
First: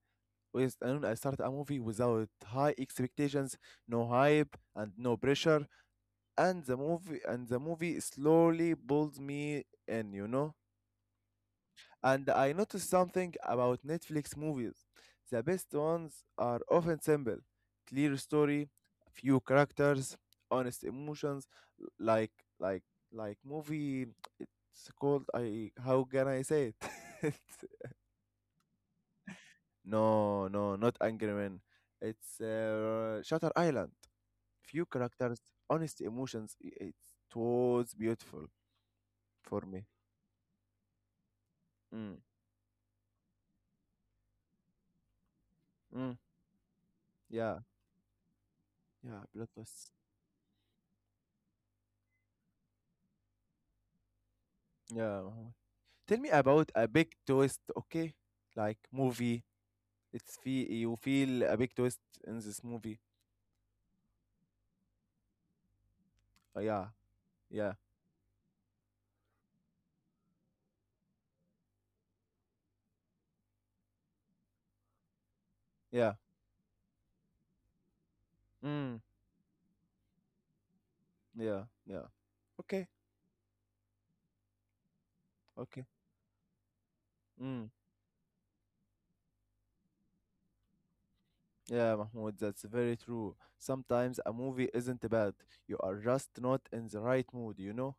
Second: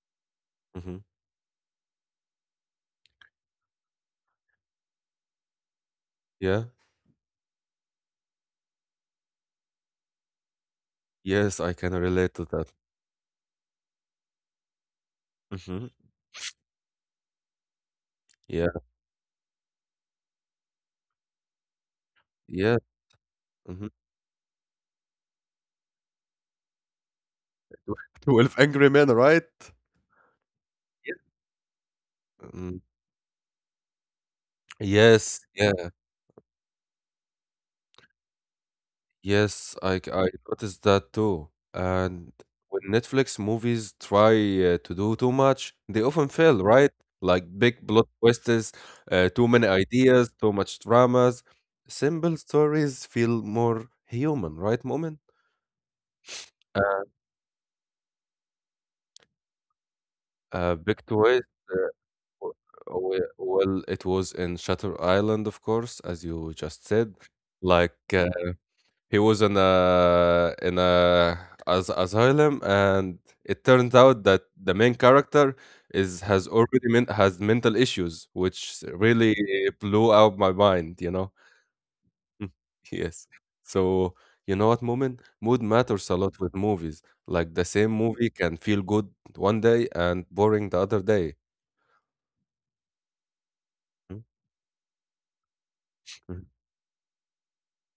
with,
Hmm.
and I start a movie without high expectations, no hype, and no pressure, and
Yeah.
the movie slowly pulls me in. You know.
Yes, I can
And
relate to
I
that.
noticed something about Netflix movies. The best
Hmm.
ones are often simple, clear
Yeah.
story, few characters, honest emotions, like
Yeah.
like like
Mhm.
movie. It's called I. How can I say it?
<laughs> Twelve Angry Men, right?
<laughs> no, no, not
Yes.
Angry Men. It's
Mm.
Shutter Island. Few characters,
Yes, yeah,
honest emotions. It was beautiful
yes,
for me.
I noticed that too.
Mm,
And when Netflix movies try to do too much, they
mm,
often fail, right? Like
yeah,
big plot twists,
yeah,
too
blood
many
loss.
ideas, too much dramas. Simple stories feel more human, right, Moment?
Yeah, uh-huh. Tell me about a
Uh,
big twist, okay? Like movie, it's feel you
big
feel
twist.
a big
Uh,
twist in
w-
this movie.
well, it was in Shutter Island, of course, as you just
Yeah,
said.
yeah,
Like He was in a as asylum, and it turns out that the main character
yeah.
is has already has mental issues, which
Mm,
really blew out my mind. You know,
yeah, yeah.
<laughs> Mm.
Okay,
yes. So you know what, Moomin? Mood
okay.
matters a lot with movies. Like the
Mm.
same movie can feel good one day and boring the other day.
Yeah, Mahmoud, that's very true. Sometimes
Mm.
a movie isn't bad. You are just
Mhm.
not in the right mood, you know?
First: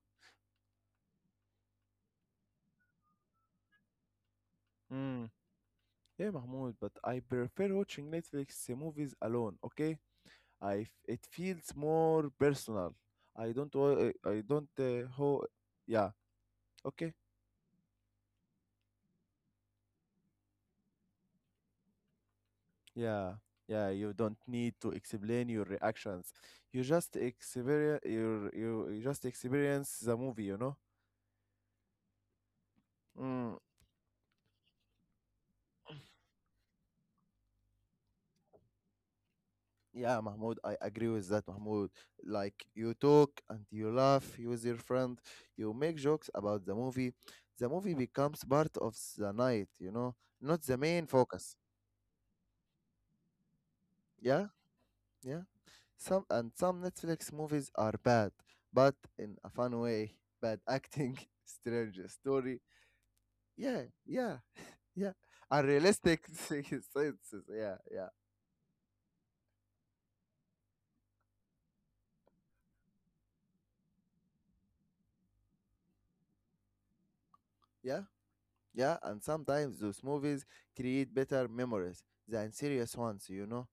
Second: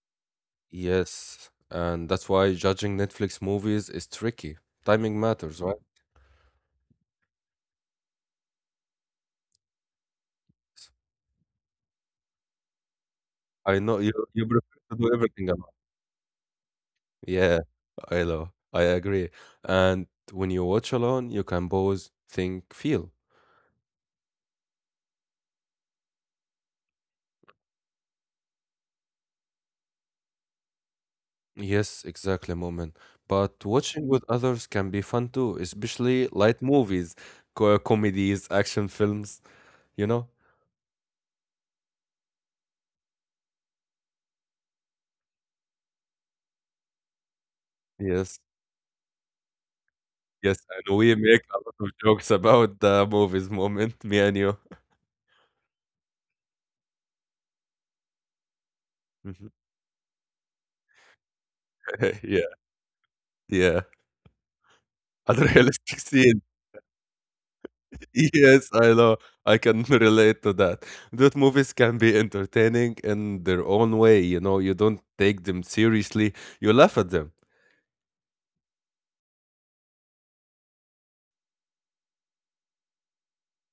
Yes, and that's why judging Netflix movies is tricky. Timing
Mm.
matters, right?
Yeah, Mahmoud, but I prefer watching Netflix movies alone, okay? It feels more personal.
I know you
I
you
don't
prefer to do
ho
everything alone.
yeah, okay.
Yeah, I know. I agree. And when you watch alone, you can pause, think, feel.
Yeah, yeah, you don't need to explain your reactions. You just experience the movie, you know?
Yes, exactly, moment.
Mm,
But watching with others can be fun too, especially light movies, co comedies, action films, you
yeah,
know?
Mahmoud, I agree with that, Mahmoud. Like you talk and you laugh you with your friend, you make jokes about the movie. The movie
Yes,
becomes part of the night, you know,
yes.
not the
And
main
we make a
focus.
lot of jokes about the movies moment, me and
Yeah,
you. <laughs>
yeah. Some Netflix movies are bad, but
<laughs>
in a
Mhm.
fun way. Bad acting, <laughs> strange
Yeah,
story.
yeah.
Yeah, yeah. yeah
<laughs> Unrealistic
unrealistic <laughs>
scenes.
senses yeah yeah
Yes, I know. I can <laughs> relate to that. That movies can be entertaining in their own way, you don't take them seriously, you laugh at them.
yeah yeah and sometimes those movies create better memories than serious ones you know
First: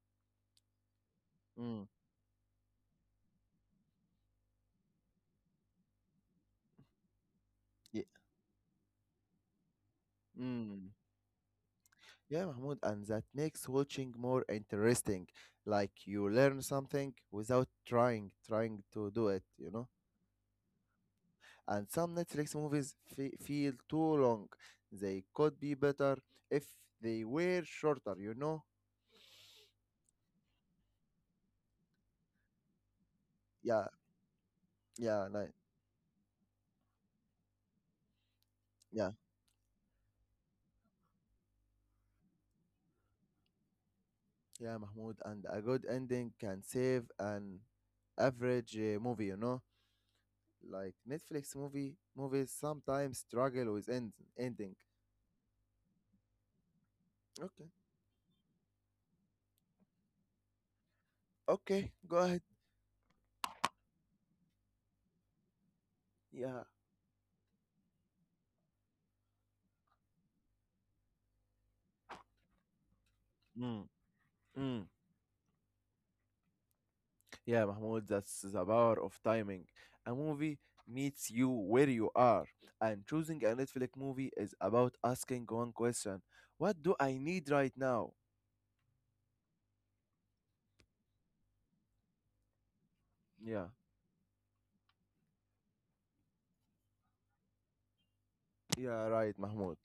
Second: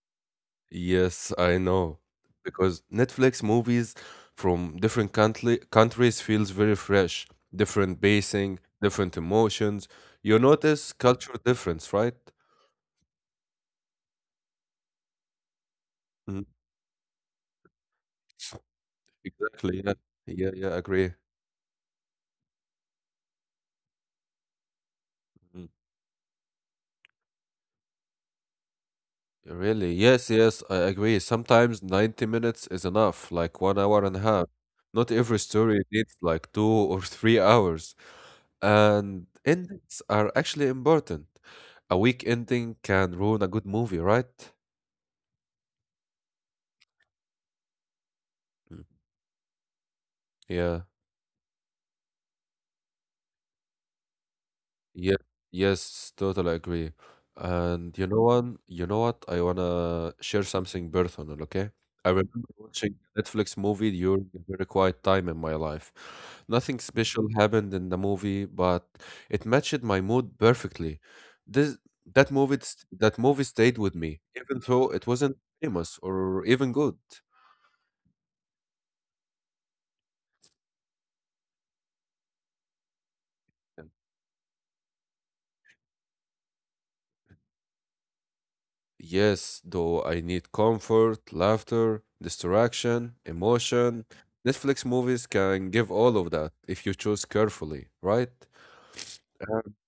Yes, I
mm.
know. Because Netflix movies from different country countries feels very fresh, different
yeah.
pacing, different emotions. You
Mm.
notice cultural difference, right?
yeah mahmoud and that makes watching more interesting like you
Mhm.
learn something without trying to do it you
Exactly.
know
Yeah. Yeah, yeah, agree.
and some netflix movies fe- feel too long they could be better if they were shorter you know
Really? Yes, yes, I agree. Sometimes 90 minutes is enough, like one
yeah
hour and a half. Not
yeah
every
like
story needs like two or <laughs> 3 hours.
yeah
And endings are actually important. A weak ending can ruin a good movie, right?
Yeah, Mahmoud, and a good ending can save an average
Mm.
movie, you know?
Yeah.
Like Netflix movie movies sometimes struggle with ending.
Yes, yes, totally agree.
Okay.
And you know what? You know what? I wanna share something personal, okay?
Okay,
I
go ahead.
remember watching a Netflix movie during a very quiet time in my life.
Yeah.
Nothing special happened in the movie, but it matched my mood perfectly. This that movie st- That movie stayed
Mm,
with me, even
mm.
though it wasn't famous or even good.
Yeah, Mahmoud, that's the power of timing. A movie meets you where you are. And choosing a Netflix movie is about asking one question. What do I need right now?
Yes, though I need comfort, laughter, distraction,
Yeah.
emotion. Netflix movies can give all of that if you choose carefully, right?
Yeah, right, Mahmoud.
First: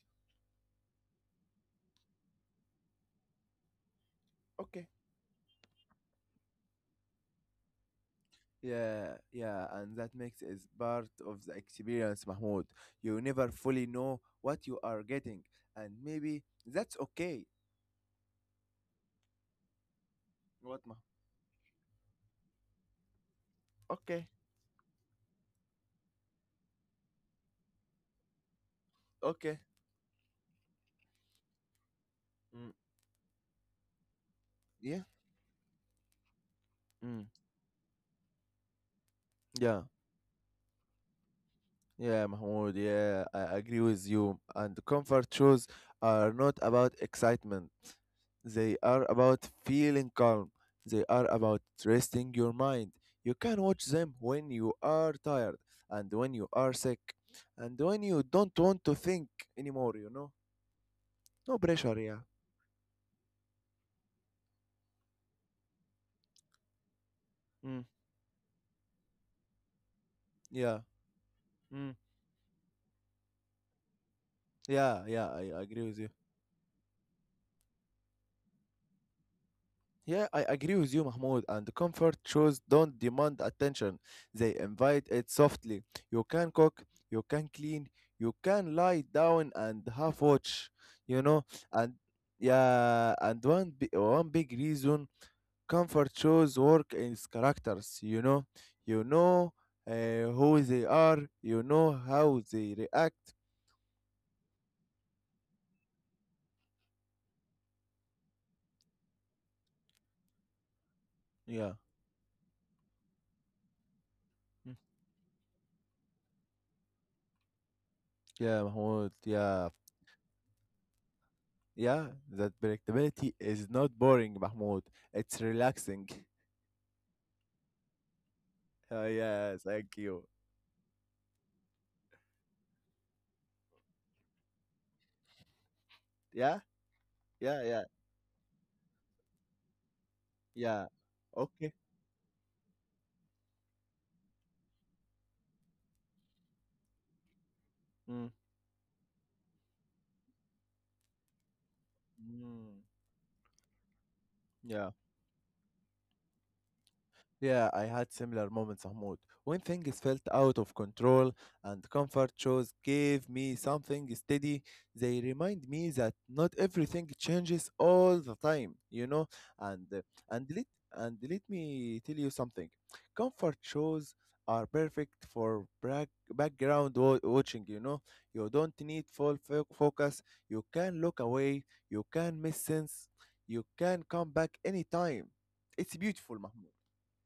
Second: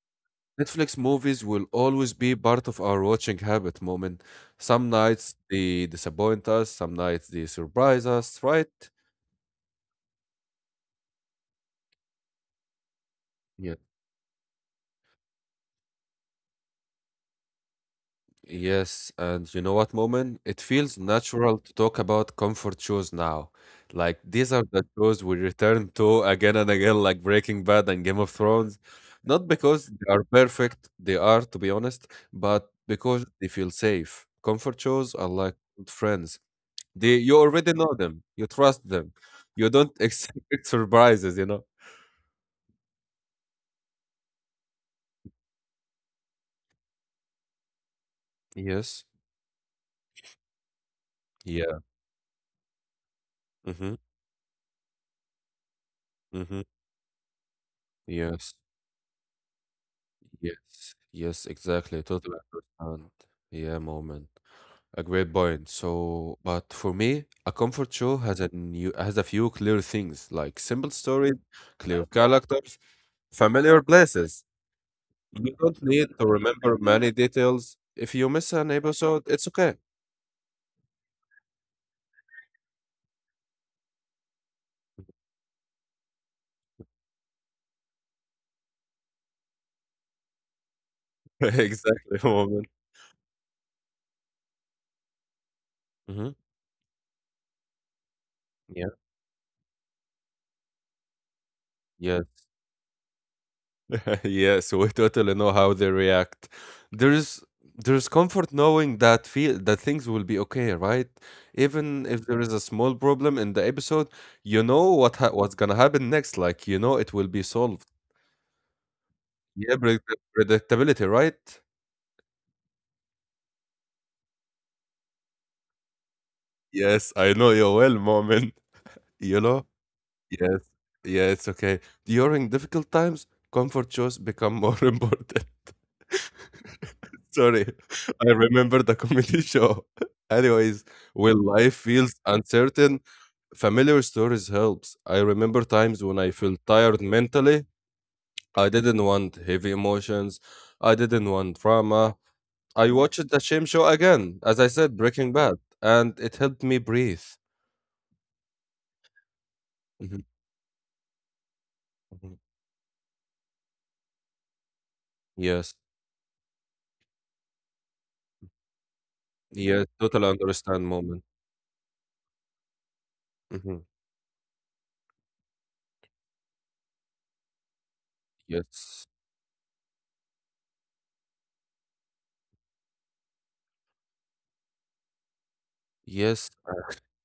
Netflix movies will always be part of our watching habit moment.
Okay.
Some nights they disappoint us, some nights they surprise us, right?
Yeah, yeah, and that makes is part of the experience, Mahmoud. You never
Yeah.
fully know what you are getting, and maybe that's okay.
Yes, and you know what, Moment? It
What,
feels
Mahmoud?
natural to talk about comfort shows now. Like
Okay,
these are the shows we return to again and again, like Breaking Bad and Game of Thrones. Not
okay.
because they are perfect, they are, to be honest,
Mm,
but because they feel safe. Comfort
yeah,
shows are like good friends. They,
mm,
you already know them, you trust them, you
yeah.
don't <laughs> expect surprises, you know?
Yeah, Mahmoud, yeah, I agree with you. And comfort shoes are not about excitement. They are
Yes.
about feeling calm. They are about
Yeah.
resting your mind. You can watch
Mm-hmm.
them when you are tired and when you
Mm-hmm.
are sick and when you
Yes.
don't want to think anymore, you know?
Yes, yes,
No pressure,
exactly.
yeah.
Totally understand. Yeah, moment. A great point. So, but for me, a
Mm,
comfort show has a few clear things, like
yeah.
simple stories,
Mm,
clear characters, familiar places.
yeah, yeah,
You
I
don't
agree with you.
need to remember many details. If you miss an episode, it's okay.
Yeah, I agree with you, Mahmoud. And comfort shows don't demand attention, they invite it softly. You can cook, you can clean, you can lie down and half watch, you
<laughs>
know. And
Exactly, moment.
yeah, and one big reason comfort
Mm-hmm.
shows work in its characters, you know. You know who they are, you know
Yeah.
how they react.
<laughs> Yeah, so we totally know how they react. There's there's comfort knowing that things will be okay, right?
Yeah,
Even if there is a small problem in the episode, you
Mm.
know what's gonna happen next. Like you know it will be solved.
yeah, Mahmoud, yeah.
Yeah, predictability, right?
Yeah, that predictability is not boring, Mahmoud. It's relaxing. <laughs>
Yes, I know you well, moment.
Oh,
You
yeah,
know.
thank you.
Yes. Yeah, it's okay. During difficult times, comfort shows become more <laughs> important.
Yeah,
<laughs>
yeah,
Sorry,
yeah,
I remember the comedy show. <laughs> Anyways,
yeah.
when
Okay.
life feels uncertain, familiar stories helps. I remember times when I felt tired mentally.
Mm.
I didn't want heavy emotions. I didn't want drama.
Mm.
I watched the same show again, as I
Yeah.
said, Breaking Bad, and it helped me breathe.
Yeah, I had similar moments, Mahmoud. When things felt
Mhm,
out of control and comfort
mhm.
shows gave me something steady, they remind
Yes,
me that not everything changes all the time, you know. And
yes,
uh,
total
and let
understand
and
moment.
let me tell you something. Comfort
Mhm.
shows are perfect for background watching, you know. You don't need
Yes.
full focus. You can look away. You can miss sense. You can come back anytime. It's beautiful,
Yes.
Mahmoud.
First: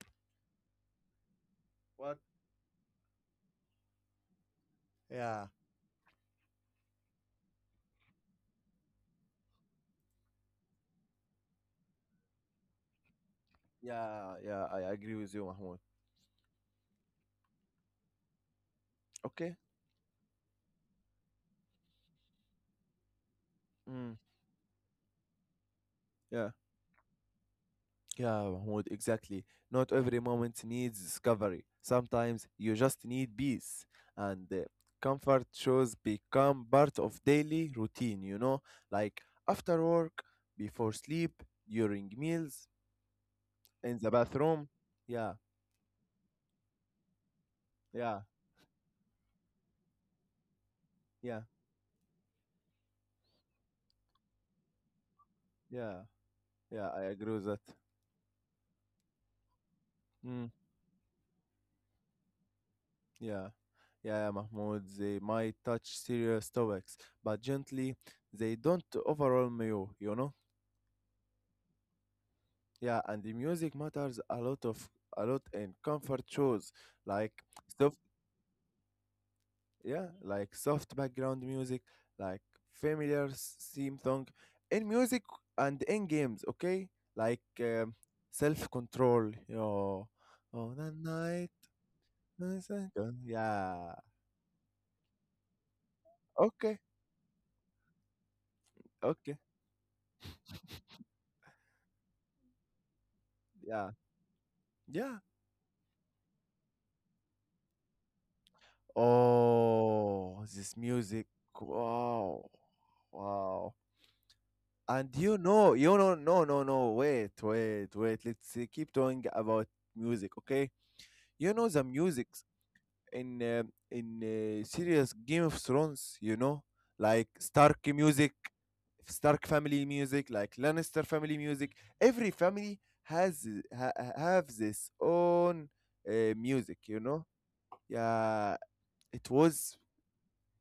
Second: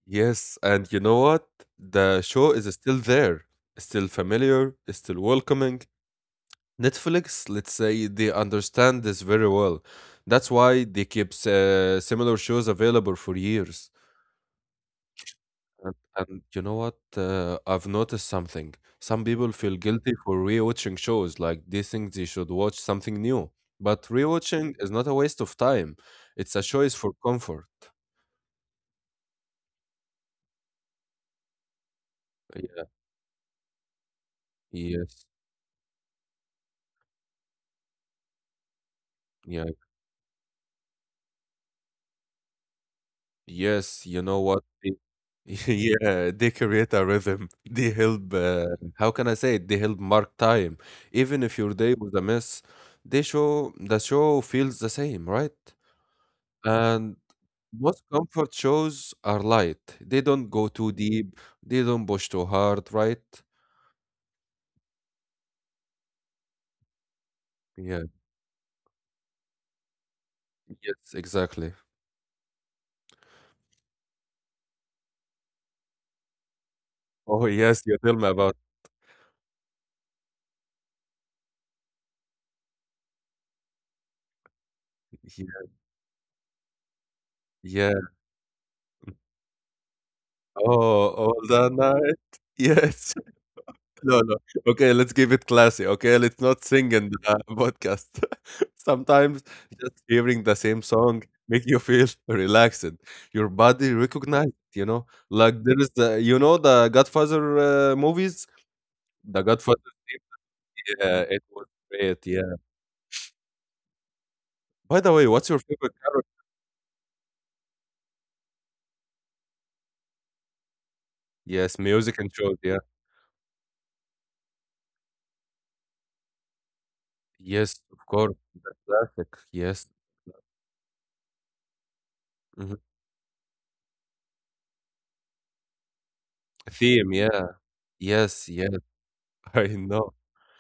Yes. And you know what? The show is still there, still familiar, still
Yeah.
welcoming. Netflix, let's say, they understand this very well. That's why they keep similar shows available for years.
Yeah, yeah, I agree with you, Mahmoud.
And you know what? I've noticed something. Some people
Okay.
feel guilty for rewatching shows, like they think they should watch something new. But
Mm,
rewatching is not a waste of time,
yeah,
it's a choice for comfort.
yeah, Mahmoud, exactly. Not every moment needs discovery. Sometimes you
Yeah.
just need peace. And
Yes.
comfort shows become part of daily routine, you know? Like
Yeah.
after work, before sleep, during meals, in
Yes,
the
you know what?
bathroom.
They-
Yeah,
<laughs> Yeah, they create a rhythm. <laughs> They
yeah,
help, how can I say it? They help mark time.
yeah,
Even if your day was a mess, the show feels the same, right?
yeah, yeah, I
And
agree with that.
most comfort shows are light. They
Mm.
don't go too deep. They don't push too hard, right?
Yeah, yeah, Mahmoud, they might touch serious topics, but gently,
Yeah,
they don't overwhelm you, you know?
yes, exactly.
Yeah, and the music matters a lot of a lot in comfort shows, like
Oh, yes,
soft,
you tell me about.
yeah, like soft background music, like familiar theme song, in music
Yeah,
and in games, okay? Like
yeah.
self-control, you know, oh, the
Oh, all
night,
the night. <laughs>
the sun-
Yes.
yeah,
No, no. Okay, let's give it classy. Okay, let's not
okay,
sing in the <laughs> podcast. <laughs>
okay,
Sometimes just hearing the same song make you feel <laughs> relaxed. Your
yeah,
body recognize, you know,
yeah.
like there is the, you know, the Godfather movies. The Godfather,
Oh, this
yeah,
music.
it was great.
Wow.
Yeah.
Wow.
By the
And
way, what's your favorite
you know,
character?
no, no, no, wait, wait, wait. Let's keep talking about music, okay? You know
Yes,
the
music
music
and shows. Yeah.
in uh, in serious Game of Thrones, you know, like Stark
Yes, of
music,
course. Classic.
Stark family
Yes.
music, like Lannister family music. Every
Mhm.
family have this own music, you
Theme.
know?
Yeah. Yes.
Yeah,
Yes.
it
<laughs> I
was
know.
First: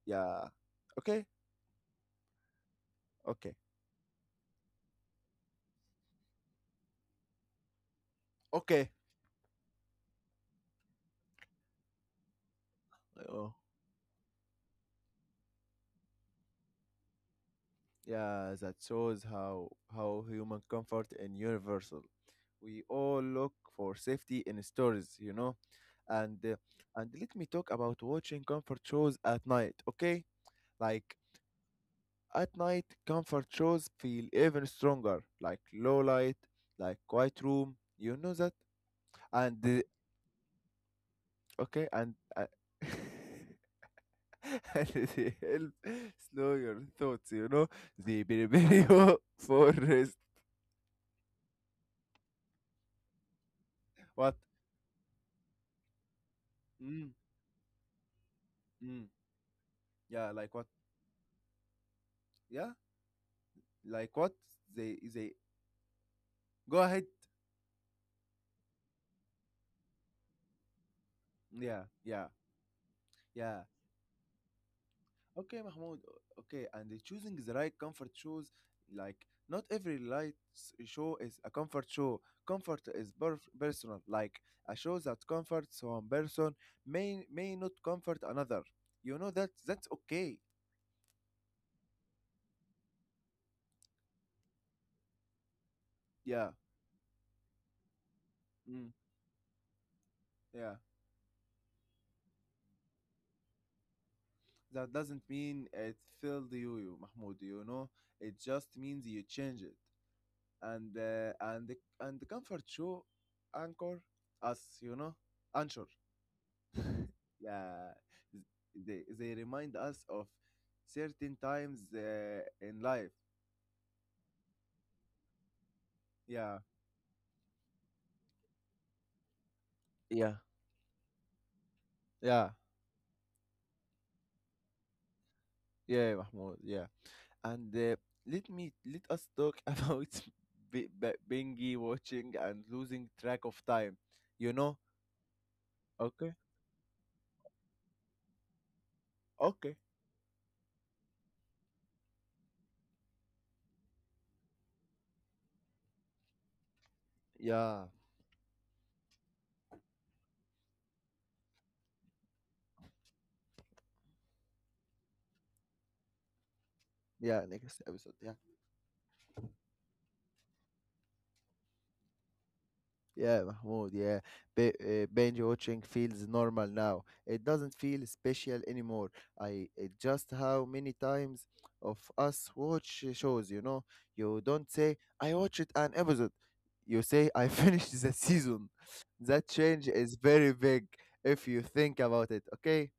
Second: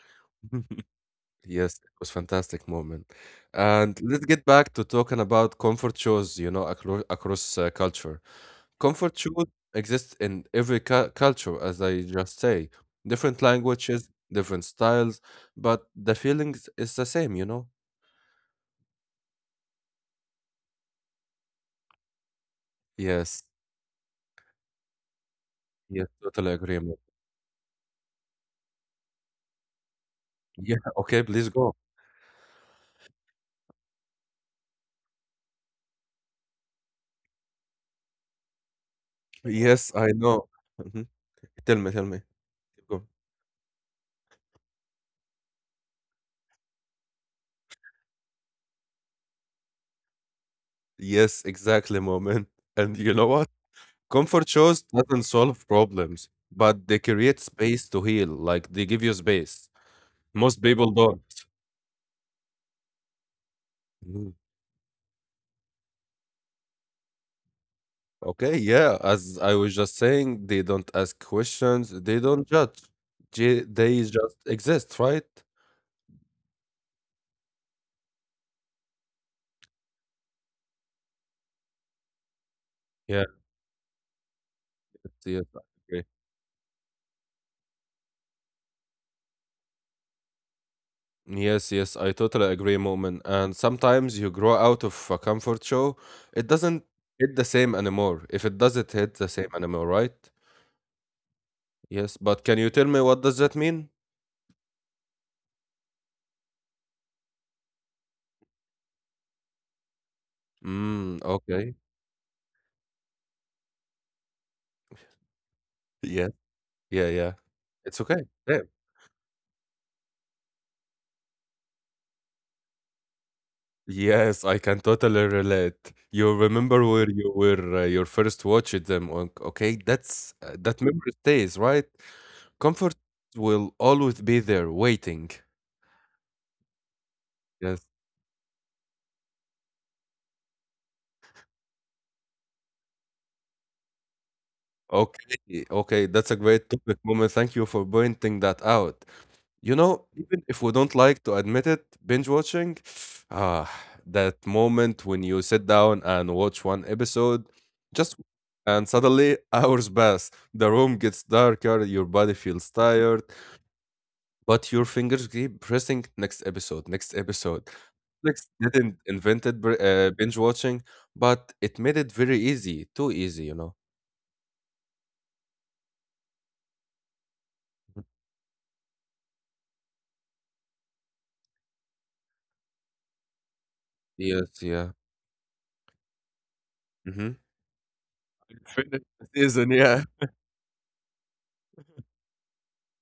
yeah.
<laughs>
Okay,
Yes, it was fantastic moment.
Okay.
And let's get back to talking about comfort shoes, you know, across culture.
Okay.
Comfort shoes exist in every culture, as I just say. Different
Oh,
languages, different styles, but the feelings is the same, you know?
yeah, that shows how human comfort is universal. We all
Yes,
look for safety in stories, you know.
yes,
And
totally
uh,
agreement.
and let me talk about watching comfort shows at night, okay?
Yeah,
Like
okay, please go.
at night, comfort shows feel even stronger, like low light, like quiet room. You know that? And
Yes, I know. Mhm. Tell
okay,
me, tell
and
me.
<laughs>
Go.
<laughs> and they help slow your thoughts, you know? The Birberio <laughs> forest.
Yes, exactly, moment. And you know what?
What?
Comfort shows doesn't solve problems, but they
Mm,
create space to heal. Like they give
mm.
you space.
Yeah, like
Most
what?
people don't.
Yeah, like
Mhm.
what? They, they, go ahead.
Okay, yeah. As I was just saying, they don't ask
Yeah,
questions. They
yeah,
don't judge.
yeah.
They just exist, right?
Okay, Mahmoud. Okay, and the choosing the right comfort shoes, like not every light show is a comfort show. Comfort is
Yeah.
personal. Like a show
Yes,
that
yes, I
comforts
agree.
one person may not comfort another. You know that's okay.
Yes, yes, I totally agree, Moment. And sometimes you grow out of a comfort show. It
Yeah.
doesn't hit the same anymore. If it doesn't
Mm.
hit the same anymore, right?
Yeah.
Yes, but can you tell me what does that mean?
That doesn't mean it filled you, you Mahmoud, you know. It just means you change it. And
Mm,
uh, and
okay.
the, and the comfort show anchor us, you know. Anchor.
Yes. Yeah, yeah.
<laughs> yeah.
It's okay. Yeah.
They remind us of certain times in life.
Yes, I can totally relate. You
Yeah.
remember where you were your first watch at them. Okay, that's
Yeah.
that memory stays, right?
Yeah,
Comfort will always be there waiting.
yeah, Mahmoud, yeah. And
Yes.
let me let us talk <laughs> about bingy watching and losing track of time. You know?
Okay. Okay, that's a
Okay.
great topic, Moment. Thank you for pointing that out. You
Okay.
know, even if we don't like to admit it, binge watching, <sighs> ah, that moment when you sit down and watch one episode,
Yeah,
just and suddenly <laughs> hours pass. The room gets darker, your body feels tired, but your fingers keep pressing next episode, next
yeah,
episode.
next episode. Yeah,
Netflix didn't invented binge watching, but it made it very easy, too easy,
yeah,
you know.
Mahmoud. Yeah, Ba binge watching feels normal now. It doesn't feel special anymore. I it just how many times of us watch shows, you know? You
Yes,
don't
yeah.
say I watched an episode. You
Mm-hmm.
say I <laughs> finished the season. <laughs> That
Season,
change
yeah.
is very big if you think about it. Okay.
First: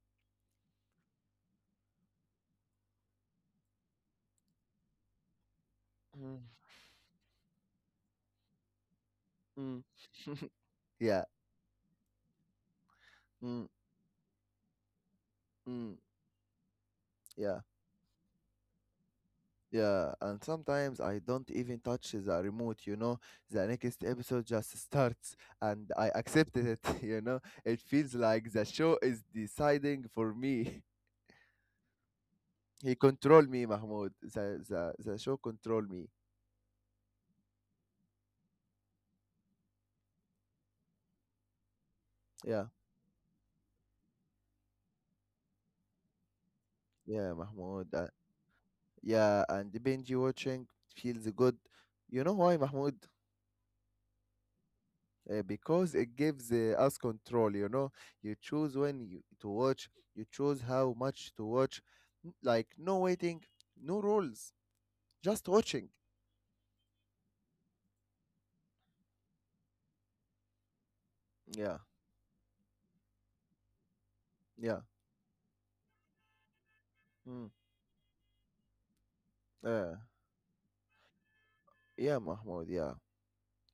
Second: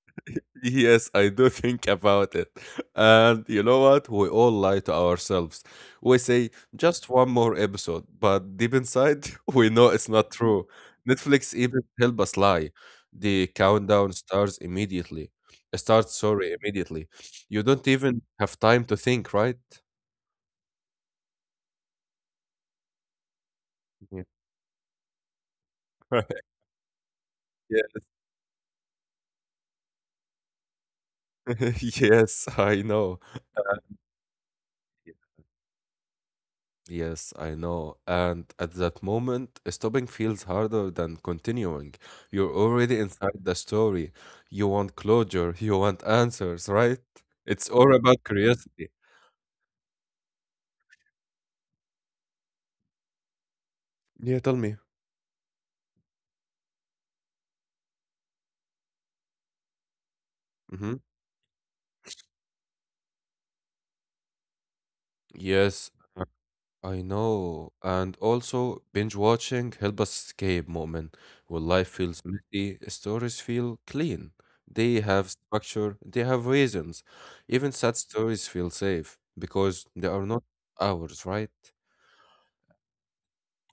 Yes, I do <laughs> think about it. And you know what? We all lie to ourselves. We
Mm,
say just one more episode, but deep inside, <laughs> we
mm.
know it's not true.
<laughs> yeah.
Netflix even help us lie. The
Mm,
countdown starts immediately.
mm,
Starts, sorry, immediately.
yeah.
You don't even have time to think, right?
Yeah, and sometimes I don't even touch the remote, The next
Yeah.
episode just starts and I
<laughs>
accepted it, <laughs> you know. It
Yes.
feels like the show is deciding for me. <laughs>
<laughs> Yes, I
He
know.
control me, Mahmoud. The show control me.
Yes, I know. And at that moment, stopping feels harder than continuing. You're
Yeah,
already inside the story. You want closure, <laughs> you want answers, right?
yeah,
It's
Mahmoud.
all
Uh,
about curiosity.
yeah, and binge watching feels good. You know why, Mahmoud?
Yeah, tell me.
Because it gives us control. You choose when you to watch, you choose how
Hmm.
much to watch, like no waiting, no rules, just watching.
Yes, uh, I know. And also, binge watching help us escape moment when
Yeah.
life feels messy, stories feel clean.
Yeah.
They have structure, they have reasons.
Mm.
Even sad stories feel safe because
uh,
they are not ours, right?
yeah Mahmoud. Yeah.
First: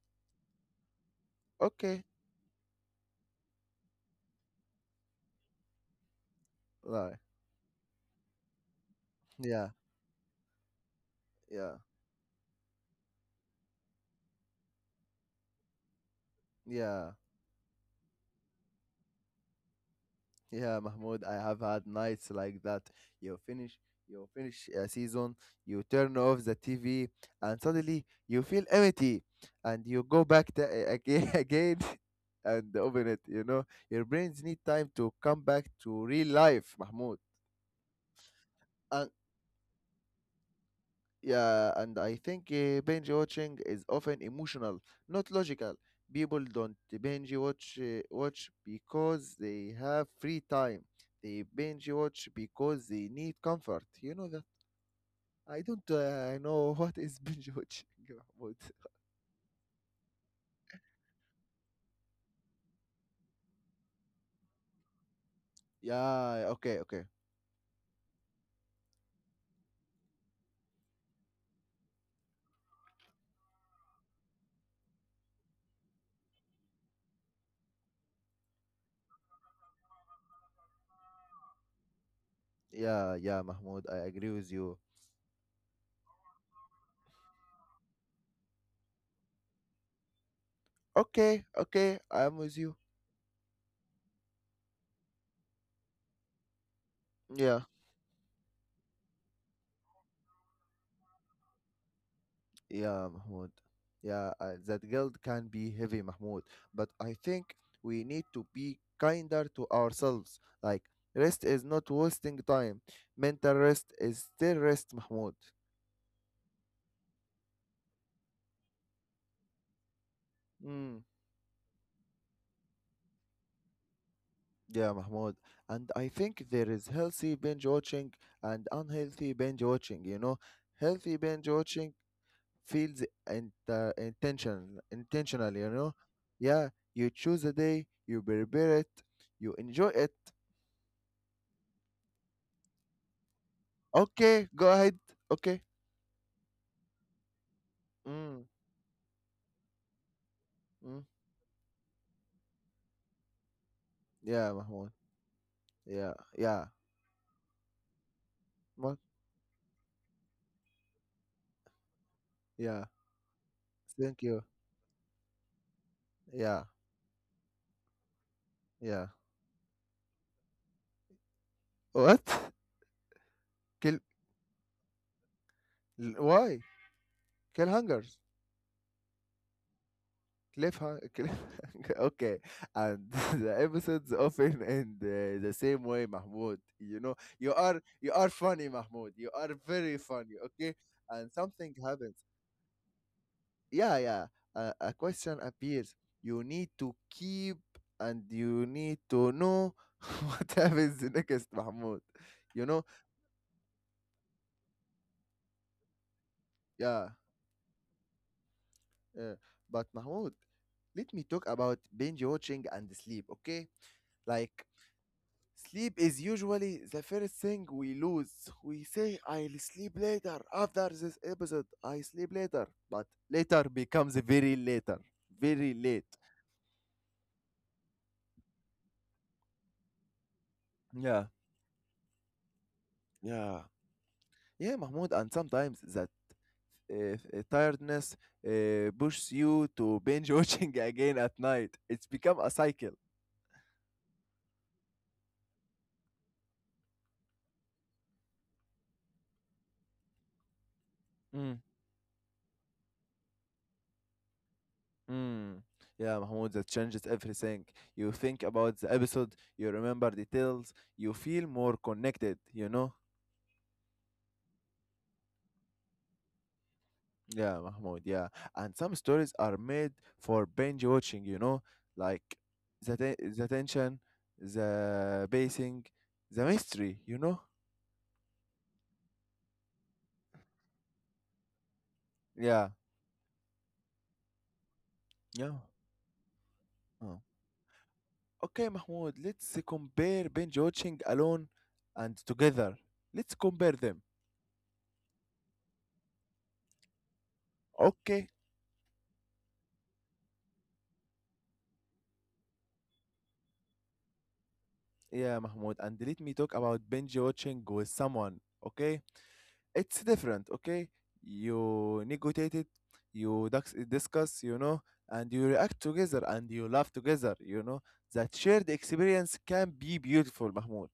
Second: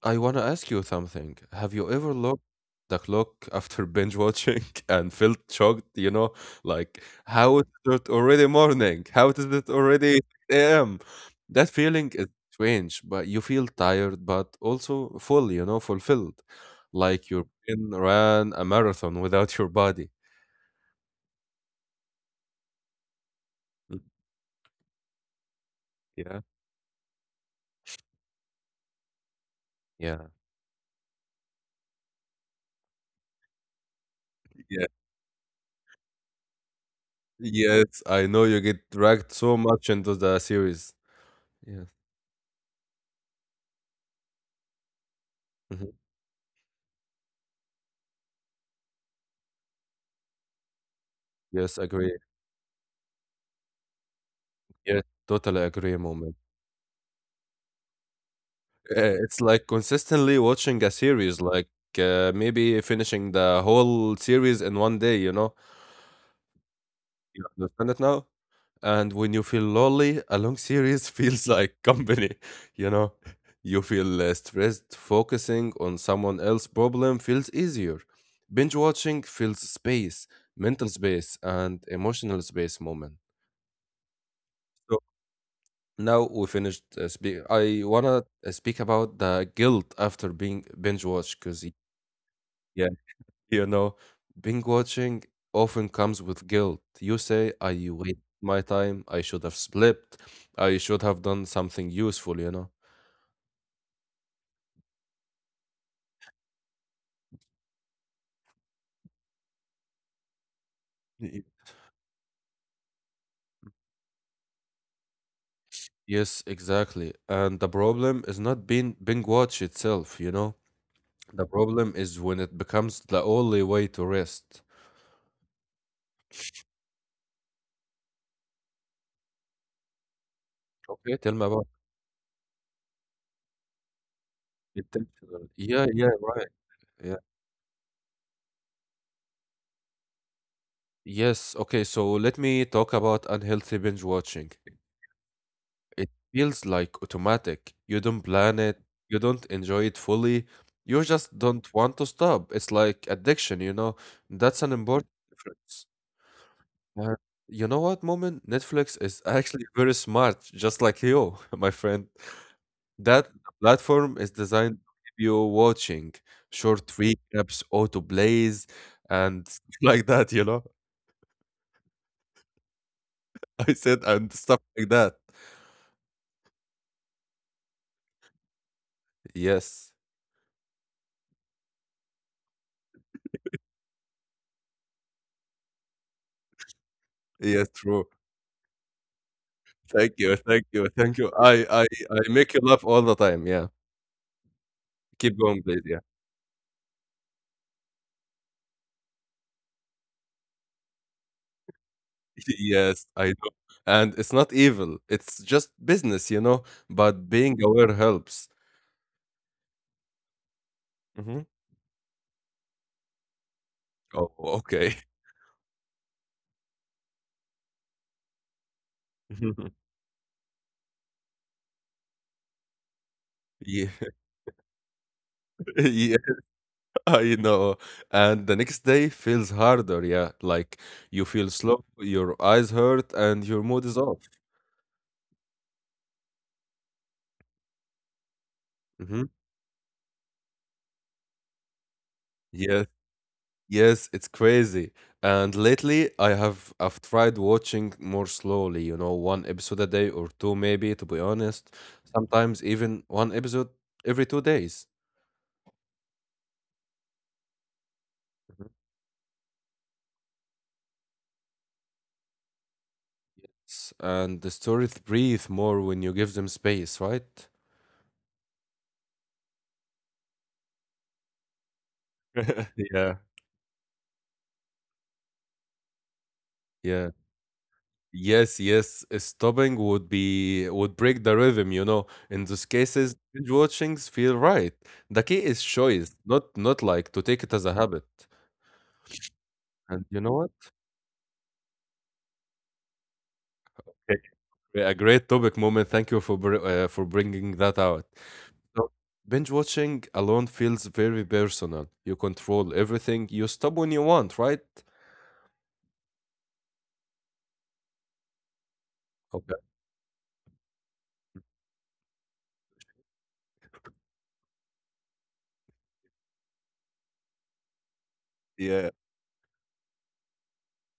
I want to ask you something. Have you
Okay.
ever looked the clock <laughs> after binge watching <laughs> and felt shocked, you know, like
Like
how is it already morning? How is it
yeah.
already 6 a.m.? That
Yeah.
feeling is strange, but you feel tired, but also full, you know, fulfilled.
Yeah.
Like your brain ran a marathon without your body.
Yeah, Mahmoud, I have had nights like that. You finish,
Mm,
you finish a season, you turn
Yeah.
off the TV, and suddenly you feel empty, and you go
Yeah.
back to, again <laughs> again and open it. You know, your brains need
Yeah.
time to come back to real life, Mahmoud.
Yes, I know you get
And
dragged so much into the series.
yeah,
Yes.
and I think binge watching is often emotional, not logical.
Mhm.
People don't binge watch watch because they have free time. They
Yes,
binge
agree.
watch because they need comfort. You know that.
Yes,
I
totally
don't
agree, Moment.
know <laughs> what is binge watching, <laughs> Mahmoud.
It's like consistently watching a series, like maybe finishing the whole series in one day, you know?
Yeah, okay, okay.
You understand it now? And when you feel lonely, a long series <laughs> feels like company, <laughs> you know? You feel stressed, focusing on someone else's problem feels easier. Binge watching fills space, mental space, and emotional space moment.
Yeah, yeah, Mahmoud, I agree with you.
So now we finished speak. I wanna speak about the guilt after being binge watched,
Okay,
because
okay, I'm with you.
you know, binge watching often comes with guilt. You say,
Yeah.
I wasted my time. I should have slept. I should have done something useful, you know?
Yeah, Mahmoud. Yeah, that guilt can be heavy, Mahmoud. But I think we need to be kinder to ourselves. Like,
Y-
rest is not wasting time. Mental rest is still rest, Mahmoud.
Yes, exactly. And the problem is not being binge watch itself, you know?
Mm,
The problem is when it becomes the only way to rest.
yeah, Mahmoud. And I think there is healthy binge watching and unhealthy binge watching. You know, healthy
Okay, tell me
binge
about
watching feels
intentional.
intentional. You
Yeah,
know,
yeah, right.
yeah, you
Yeah.
choose a day, you prepare it, you enjoy it.
Yes, okay, so let me talk about unhealthy binge
Okay,
watching.
go ahead. Okay.
It feels like automatic. You don't
Mm,
plan it, you don't enjoy it fully, you
mm.
just don't want to stop. It's like addiction, you know?
Yeah,
That's an
Mahmoud.
important difference.
Yeah, yeah.
Uh, you know what, Moment?
What?
Netflix is <laughs> actually very smart, just like you, <laughs> my friend.
Yeah.
That platform
Thank
is
you.
designed to keep you watching
Yeah,
short recaps, auto plays,
yeah.
and <laughs> stuff like that, you know?
What?
<laughs> I
Kill?
said, and stuff like that.
Why? Killhangers.
Yes,
Cliffhanger. <laughs> Okay. And <laughs> the episodes often end the same way, Mahmoud. You know,
yes, true.
you are funny, Mahmoud. You are very
Thank
funny.
you, thank
Okay.
you, thank you.
And something happens.
I make you laugh all the time. Yeah,
Yeah, yeah, a
keep
question
going, please.
appears,
Yeah,
you need to keep, and you need to know <laughs> what happens next, Mahmoud,
<laughs>
you know.
yes, I do. And it's not evil. It's just business, you know.
Yeah,
But being aware helps.
yeah. But Mahmoud, let me
Hmm.
talk about binge watching and sleep, okay?
Oh,
Like
okay.
sleep is usually the first thing we lose. We say I'll
<laughs>
sleep later, after this episode I sleep later, but later
Yeah,
becomes very later,
<laughs>
very late.
yeah, I know. And the next day feels harder. Yeah, like you
Yeah.
feel slow, your eyes hurt, and your
Yeah.
mood is off.
Yeah, Mahmoud, and sometimes that tiredness pushes you to binge watching <laughs> again at night. It's become a
Mm-hmm.
cycle.
Yes, it's crazy. And lately, I've tried watching more slowly, you know, one episode a day or two, maybe, to be
Mm,
honest. Sometimes even one episode every 2 days.
mm. Yeah, Mahmoud, that changes everything. You think about the episode, you remember details, you feel more connected, you know?
And the stories breathe more when you give them space, right?
Yeah, Mahmoud, yeah. And some stories are made for binge watching, you know? Like
<laughs>
the,
Yeah,
te- the tension, the pacing, the mystery,
yeah.
you know?
Yes, yes. Stopping would be Would break the rhythm, you know. In those
Yeah,
cases, binge watchings feel right. The key
yeah.
is choice, not like to take it as a habit.
Okay, Mahmoud, let's
And you
compare
know what?
binge watching alone and together. Let's compare them.
A great topic moment. Thank you for br for bringing that out.
Okay.
So, binge watching alone feels very personal. You control everything. You stop when you want, right?
Yeah, Mahmoud, and let me talk about binge watching with someone. Okay?
Okay.
It's different, okay? You negotiate it, you discuss, you know, and you react together and you laugh together, you know. That shared
Yeah.
experience can be beautiful, Mahmoud.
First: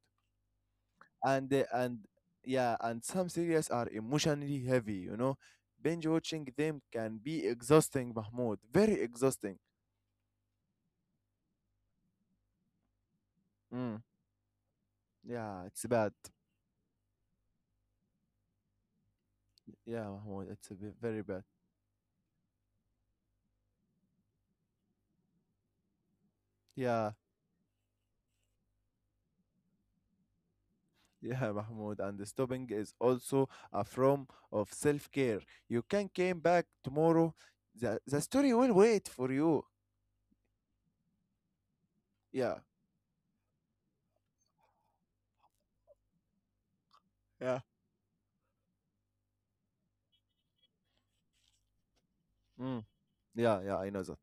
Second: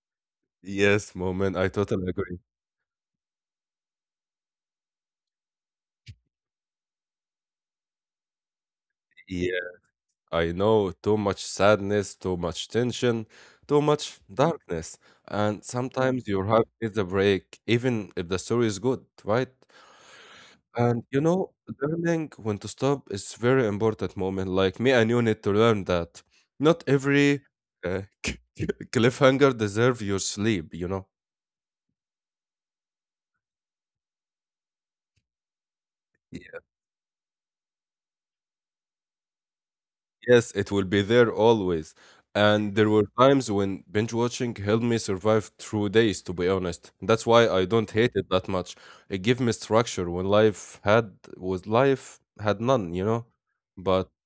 Yes,
And
moment.
uh,
I
and
totally agree.
yeah, and some series are emotionally heavy, you know, binge watching them can be exhausting, Mahmoud, very exhausting.
Yeah. I know too much sadness, too much tension, too
Mm.
much darkness,
Yeah,
and
it's bad.
sometimes your heart needs a break, even if the story is good, right?
Yeah, Mahmoud, it's a bit
And you
very bad.
know, learning when to stop is very important moment. Like me and you need to learn that not
Yeah,
every <laughs> cliffhanger deserve your sleep. You know.
yeah, <laughs> Mahmoud, and stopping is also a form of self-care. You can come
Ye-
back tomorrow, the story will wait for you.
Yes, it will be there always.
Yeah.
And there were times when binge watching helped me survive through days. To be honest, that's why
Yeah.
I don't hate it that much. It gave me structure when life had was life had
Mm.
none. You know,
Yeah, yeah, I know
but
that.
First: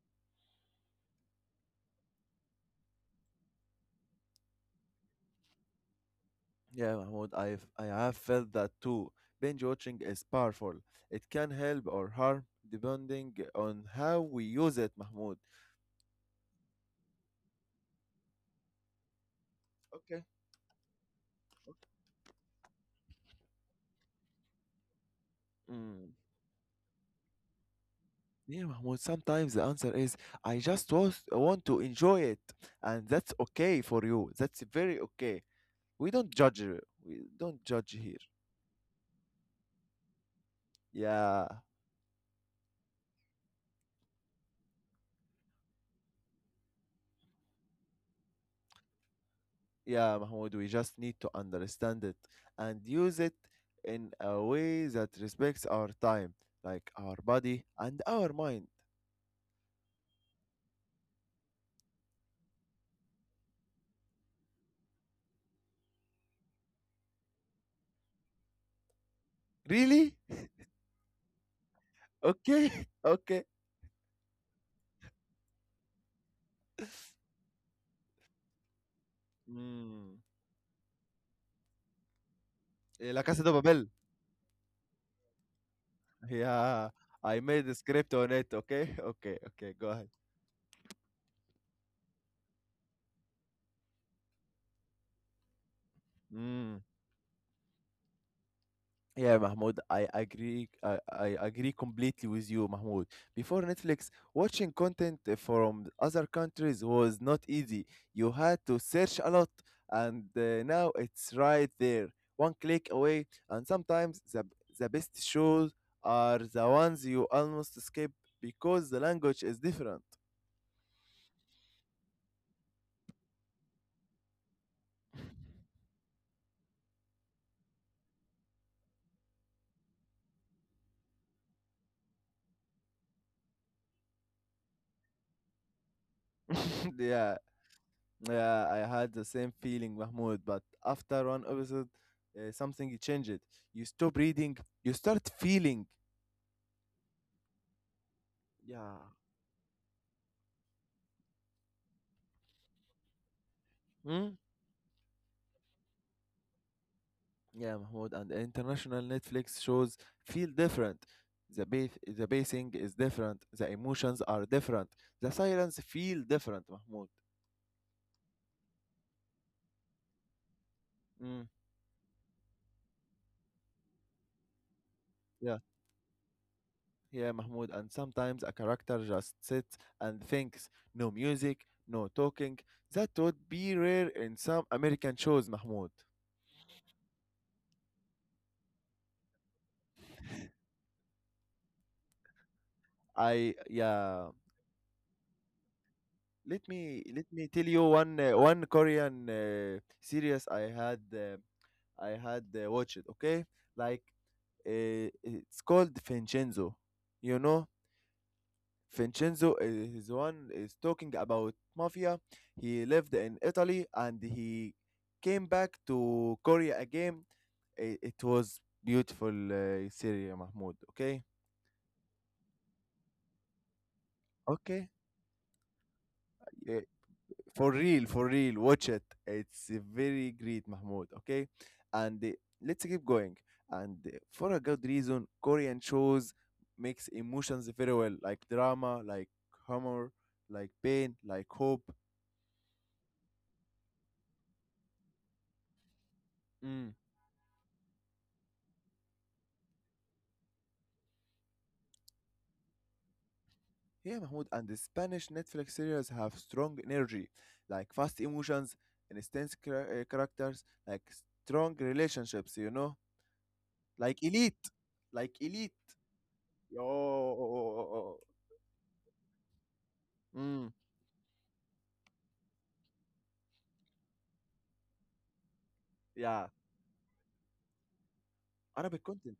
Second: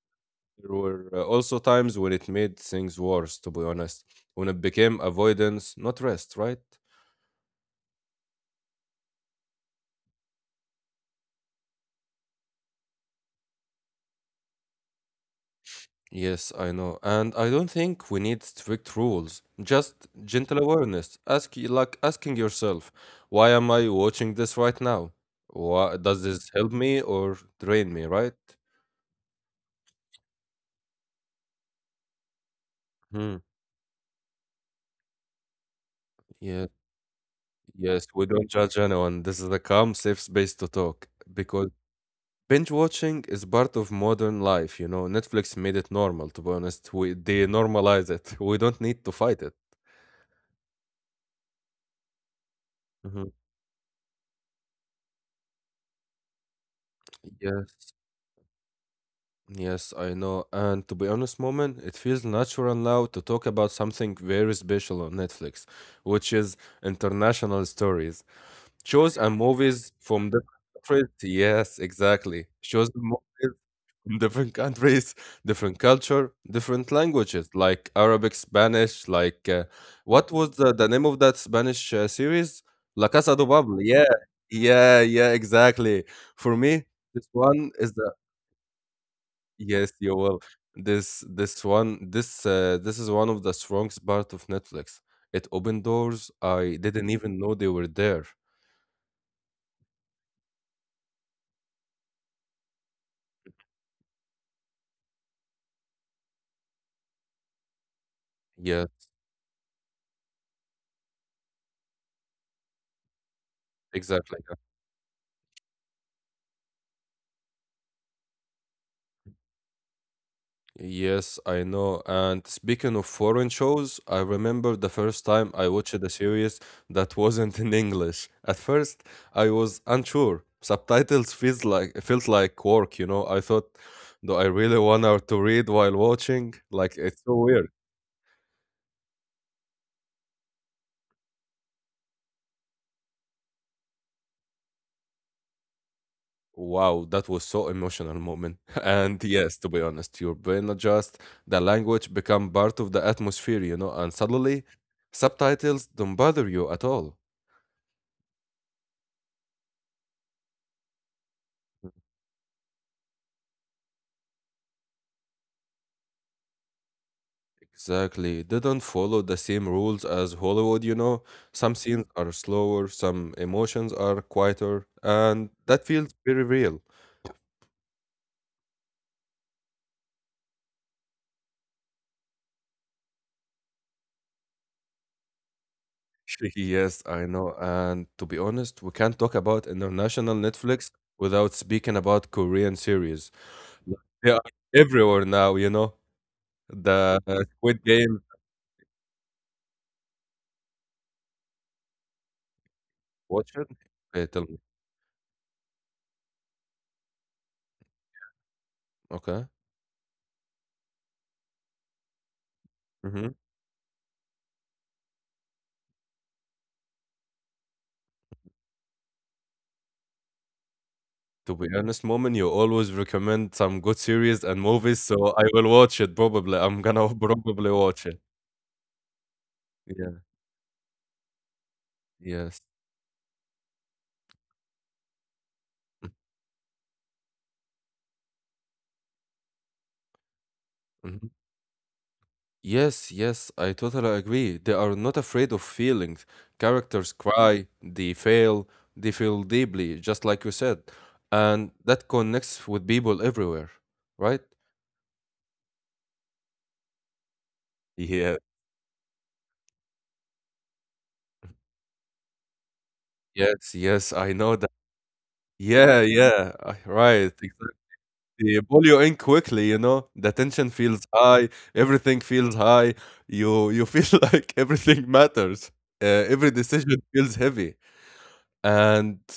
there were also times when it made things worse, to be honest, when it became avoidance, not rest, right?
Yeah, Mahmoud, I have felt that too. Binge watching is powerful. It can help or harm depending on how we use it, Mahmoud.
Yes, I know. And I don't think we need strict rules, just
Okay.
gentle awareness. Ask, like asking yourself, why am I watching this right now? Why,
Mm.
does this help me or drain me, right?
Yeah, Mahmoud, sometimes the answer is want to enjoy it, and that's
Hmm.
okay for you. That's very okay. We don't judge
Yeah.
you. We don't judge
Yes,
here.
we don't judge anyone. This is a calm, safe space to talk
Yeah,
because binge watching is part of modern life, you know. Netflix made it normal, to be honest. We they normalize it. <laughs> We don't need to fight it.
yeah, Mahmoud, we just need to understand it and use it
Mhm.
in a way that respects our time, like our body
Yes,
and our mind.
yes, I know. And to be honest, moment, it feels natural now to talk about something very special on Netflix, which is international stories. Shows and movies
Really?
from different countries. Yes, exactly.
Okay,
Shows and
<laughs> okay.
movies from different countries, different culture, different languages, like Arabic, Spanish. Like,
Mm.
what was the name of that Spanish series? La
La
Casa
Casa
de
de
Papel.
Papel.
Yeah, yeah, yeah, exactly. For me,
Yeah,
this
I made
one
the
is
script
the
on it. Okay, <laughs> okay, okay. Go
yes,
ahead.
you will. This this is one of the strongest part of Netflix. It opened doors I
Mm.
didn't even know they were there.
Yeah, Mahmoud, I agree. I agree completely with you, Mahmoud. Before Netflix, watching content from other countries was not easy. You had to
Yeah,
search a lot, and now it's right there, one click away. And sometimes
exactly.
the best shows are the ones you almost skip because the language is different.
Yes, I know. And speaking of foreign shows, I remember the first time I watched a series that wasn't in English. At first, I was unsure. Subtitles feels like felt like work, you know. I thought, do I really want her to read while watching?
<laughs>
Like it's
Yeah.
so weird.
Yeah, I had the same feeling, Mahmoud. But after one episode, something changed. You stop reading, you start feeling.
Wow, that was so emotional moment. <laughs>
Yeah.
And yes, to be honest, your brain adjust, the language become part of the atmosphere, you know, and
Hmm?
suddenly subtitles don't bother you at all.
Yeah, Mahmoud. And international Netflix shows feel different. The pacing is different. The emotions are different. The silence feel different, Mahmoud.
Exactly. It didn't follow the same rules as Hollywood, you know.
Mm,
Some scenes are slower, some emotions are quieter, and
yeah,
that feels very real.
yeah, Mahmoud. And sometimes a character just sits and thinks. No music, no talking. That would be rare in some American shows, Mahmoud.
<laughs> Yes, I know. And to be honest, we can't talk about international Netflix without speaking about Korean series.
I
Like,
yeah.
they are everywhere now, you know.
Let me
The
let me tell you
Squid Game.
one Korean series I had watched. Okay,
Watch it.
like
Okay, tell me.
it's called Vincenzo. You know,
Okay.
Vincenzo is one is talking about mafia. He lived
Mm-hmm.
in Italy and he came back to Korea again. It was beautiful series, Mahmoud. Okay,
To be honest, moment you always recommend some good series and
okay.
movies, so I will watch it probably. I'm gonna <laughs>
For
probably
real,
watch it.
for real, watch it. It's
Yeah.
very great, Mahmoud. Okay, and
Yes.
let's keep going. And for a good reason, Korean
Mm,
shows mix emotions very well, like drama, like humor, like pain,
mhm.
like hope.
Yes, yes, I totally agree. They are not afraid of feelings.
Mm.
Characters cry, they fail, they feel deeply, just like you said. And that connects with people everywhere,
Yeah,
right?
Mahmoud. And the Spanish Netflix series have strong energy, like fast
Yeah.
emotions, and intense characters, like strong relationships. You know,
Yes, yes,
like
I know
elite,
that.
like elite.
Yeah, yeah, I- right, exactly.
Oh,
They pull you in quickly, you know. The tension
mm.
feels high, everything feels high. You feel <laughs> like everything matters.
Yeah.
Every decision feels heavy.
Arabic
And
content.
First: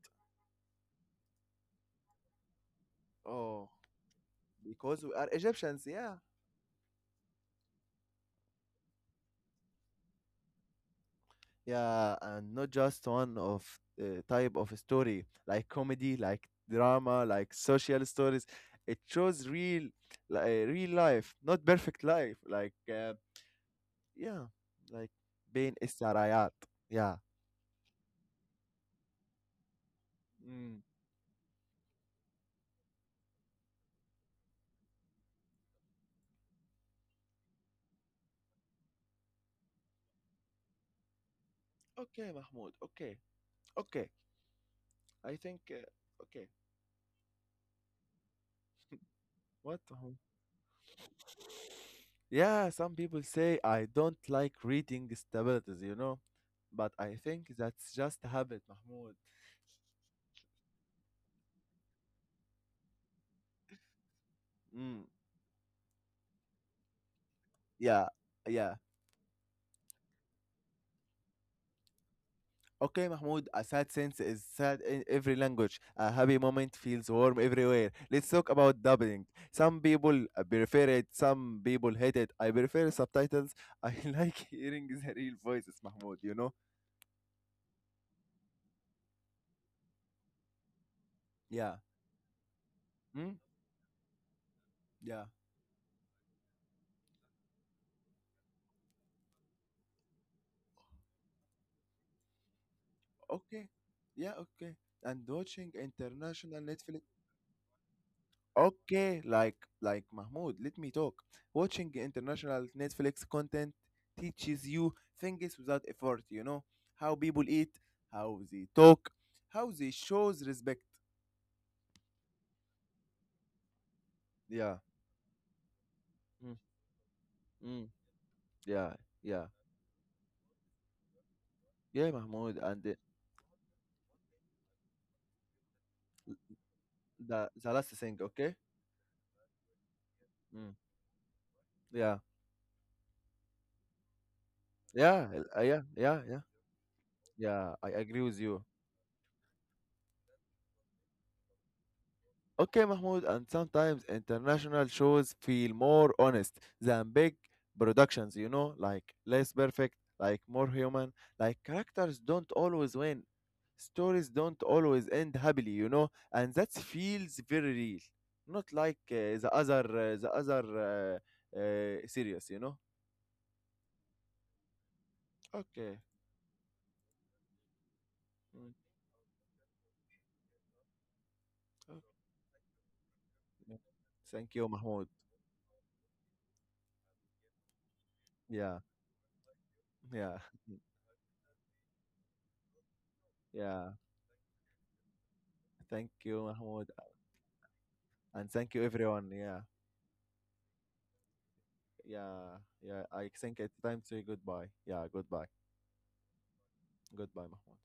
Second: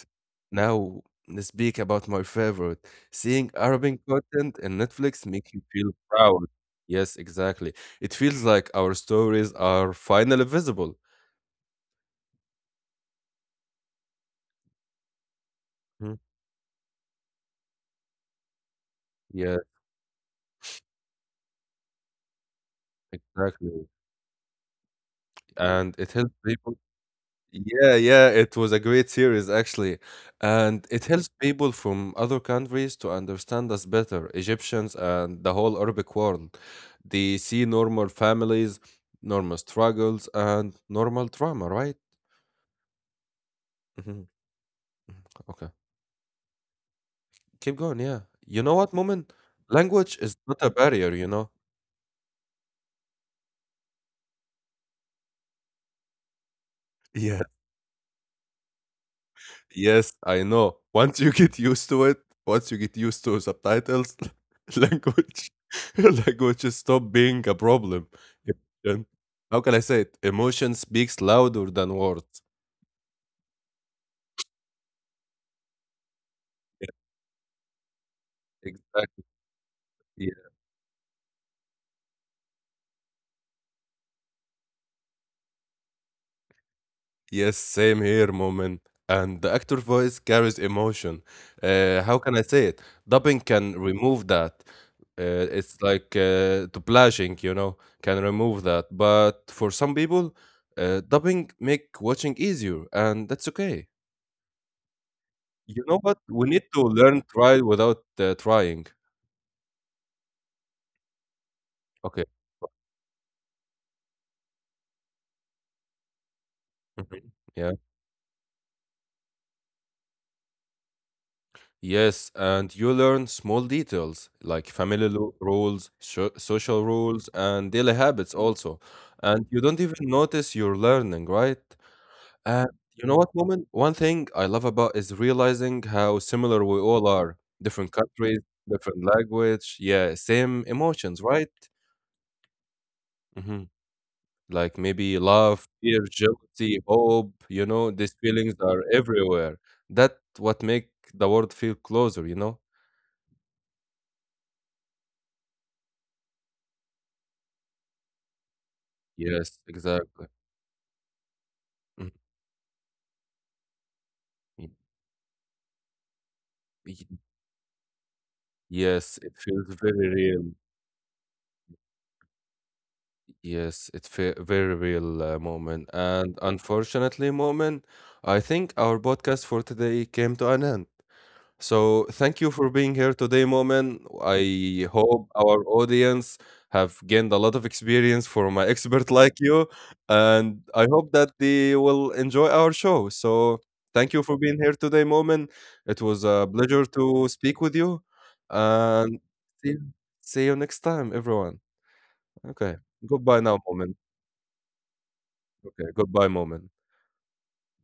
now let's speak about my favorite. Seeing
Oh,
Arabic content in
because we
Netflix
are
makes you
Egyptians,
feel
yeah.
proud. Yes, exactly. It feels like our stories are finally visible.
Yeah, and not just one of type of story, like
Mhm.
comedy, like drama, like social stories. It shows
Yeah,
real, like real life, not perfect life. Like,
exactly.
yeah, like being
And it helps
السرايات.
people
Yeah.
yeah, yeah, it was a great series actually, and
Mm.
it helps people from other countries to understand us better, Egyptians and the whole Arabic world. They see normal families, normal struggles, and normal trauma, right?
Okay, Mahmoud. Okay. Okay.
Hmm.
I think,
Okay,
okay.
keep going. Yeah, you know what, Moment?
What?
Language
Mahmoud?
is not a barrier, you know.
Yeah, some people say I don't like reading stabilities, you know? But I
Yeah.
think that's just a habit, Mahmoud.
Yes, I know. Once you get used to it, once you get used to subtitles, <laughs>
Mm,
language <laughs> language stop being a
yeah,
problem.
yeah.
Emotion- How can I say it? Emotion speaks louder than words.
Okay, Mahmoud, a sad sense is sad in every language. A happy moment
Yeah,
feels warm everywhere. Let's talk about
exactly.
dubbing. Some people prefer it, some people hate it. I prefer subtitles. <laughs> I like hearing the real voices, Mahmoud, you know?
Yes, same here, moment. And the actor voice carries emotion.
Yeah.
How can I say it?
Mm?
Dubbing can remove that.
Yeah.
It's like dublaging, you know, can remove that. But for some people, dubbing make watching easier, and that's
Okay.
okay.
Yeah, okay. And watching
You know what? We
international
need to
Netflix.
learn trial without trying.
Okay, like Mahmoud, let me talk. Watching
Okay.
international Netflix content teaches you things without effort, you know? How
Mhm.
people
Yeah.
eat, how they talk, how they shows respect.
Yes, and you learn small details like
Yeah.
rules, sho
Mm,
social rules, and
mm,
daily habits also.
yeah,
And
yeah.
you don't even notice you're learning, right?
Yeah, Mahmoud,
And
and
you know what, woman? One thing I love about is realizing how similar we all are.
the last
Different
thing,
countries,
okay?
different language, yeah, same
Mm,
emotions, right?
yeah.
Hmm. Like maybe
Yeah,
love,
yeah,
fear,
yeah, yeah.
jealousy, hope, you
Yeah, I
know, these
agree with
feelings
you.
are everywhere. That what make the world feel closer, you know?
Okay, Mahmoud, and sometimes international shows feel more honest than big productions, you know, like less
Yes,
perfect,
exactly.
like more human, like
Mm,
characters don't always win, stories don't
y-
always end happily, you know, and that
y-
feels very real, not like
yes, it feels very
the
real.
other series, you know.
Yes, it's a very real moment.
Okay.
And unfortunately, moment, I
Mm,
think our podcast for today came to an end. So thank you for being here today,
okay.
Momen.
Thank you,
I
Mahmoud.
hope our audience have gained a lot of experience from an
Yeah,
expert like you,
yeah,
and I hope that they will enjoy our show.
<laughs>
So
yeah.
thank you for being here today, Momen. It
Thank
was
you,
a pleasure
Mahmoud,
to speak with you,
and thank you,
and
everyone. Yeah.
see see you next time, everyone.
Yeah,
Okay,
yeah. I
goodbye now,
think it's
Momen.
time to say goodbye. Yeah, goodbye.
Okay, goodbye, Momen.
Goodbye, Mahmoud.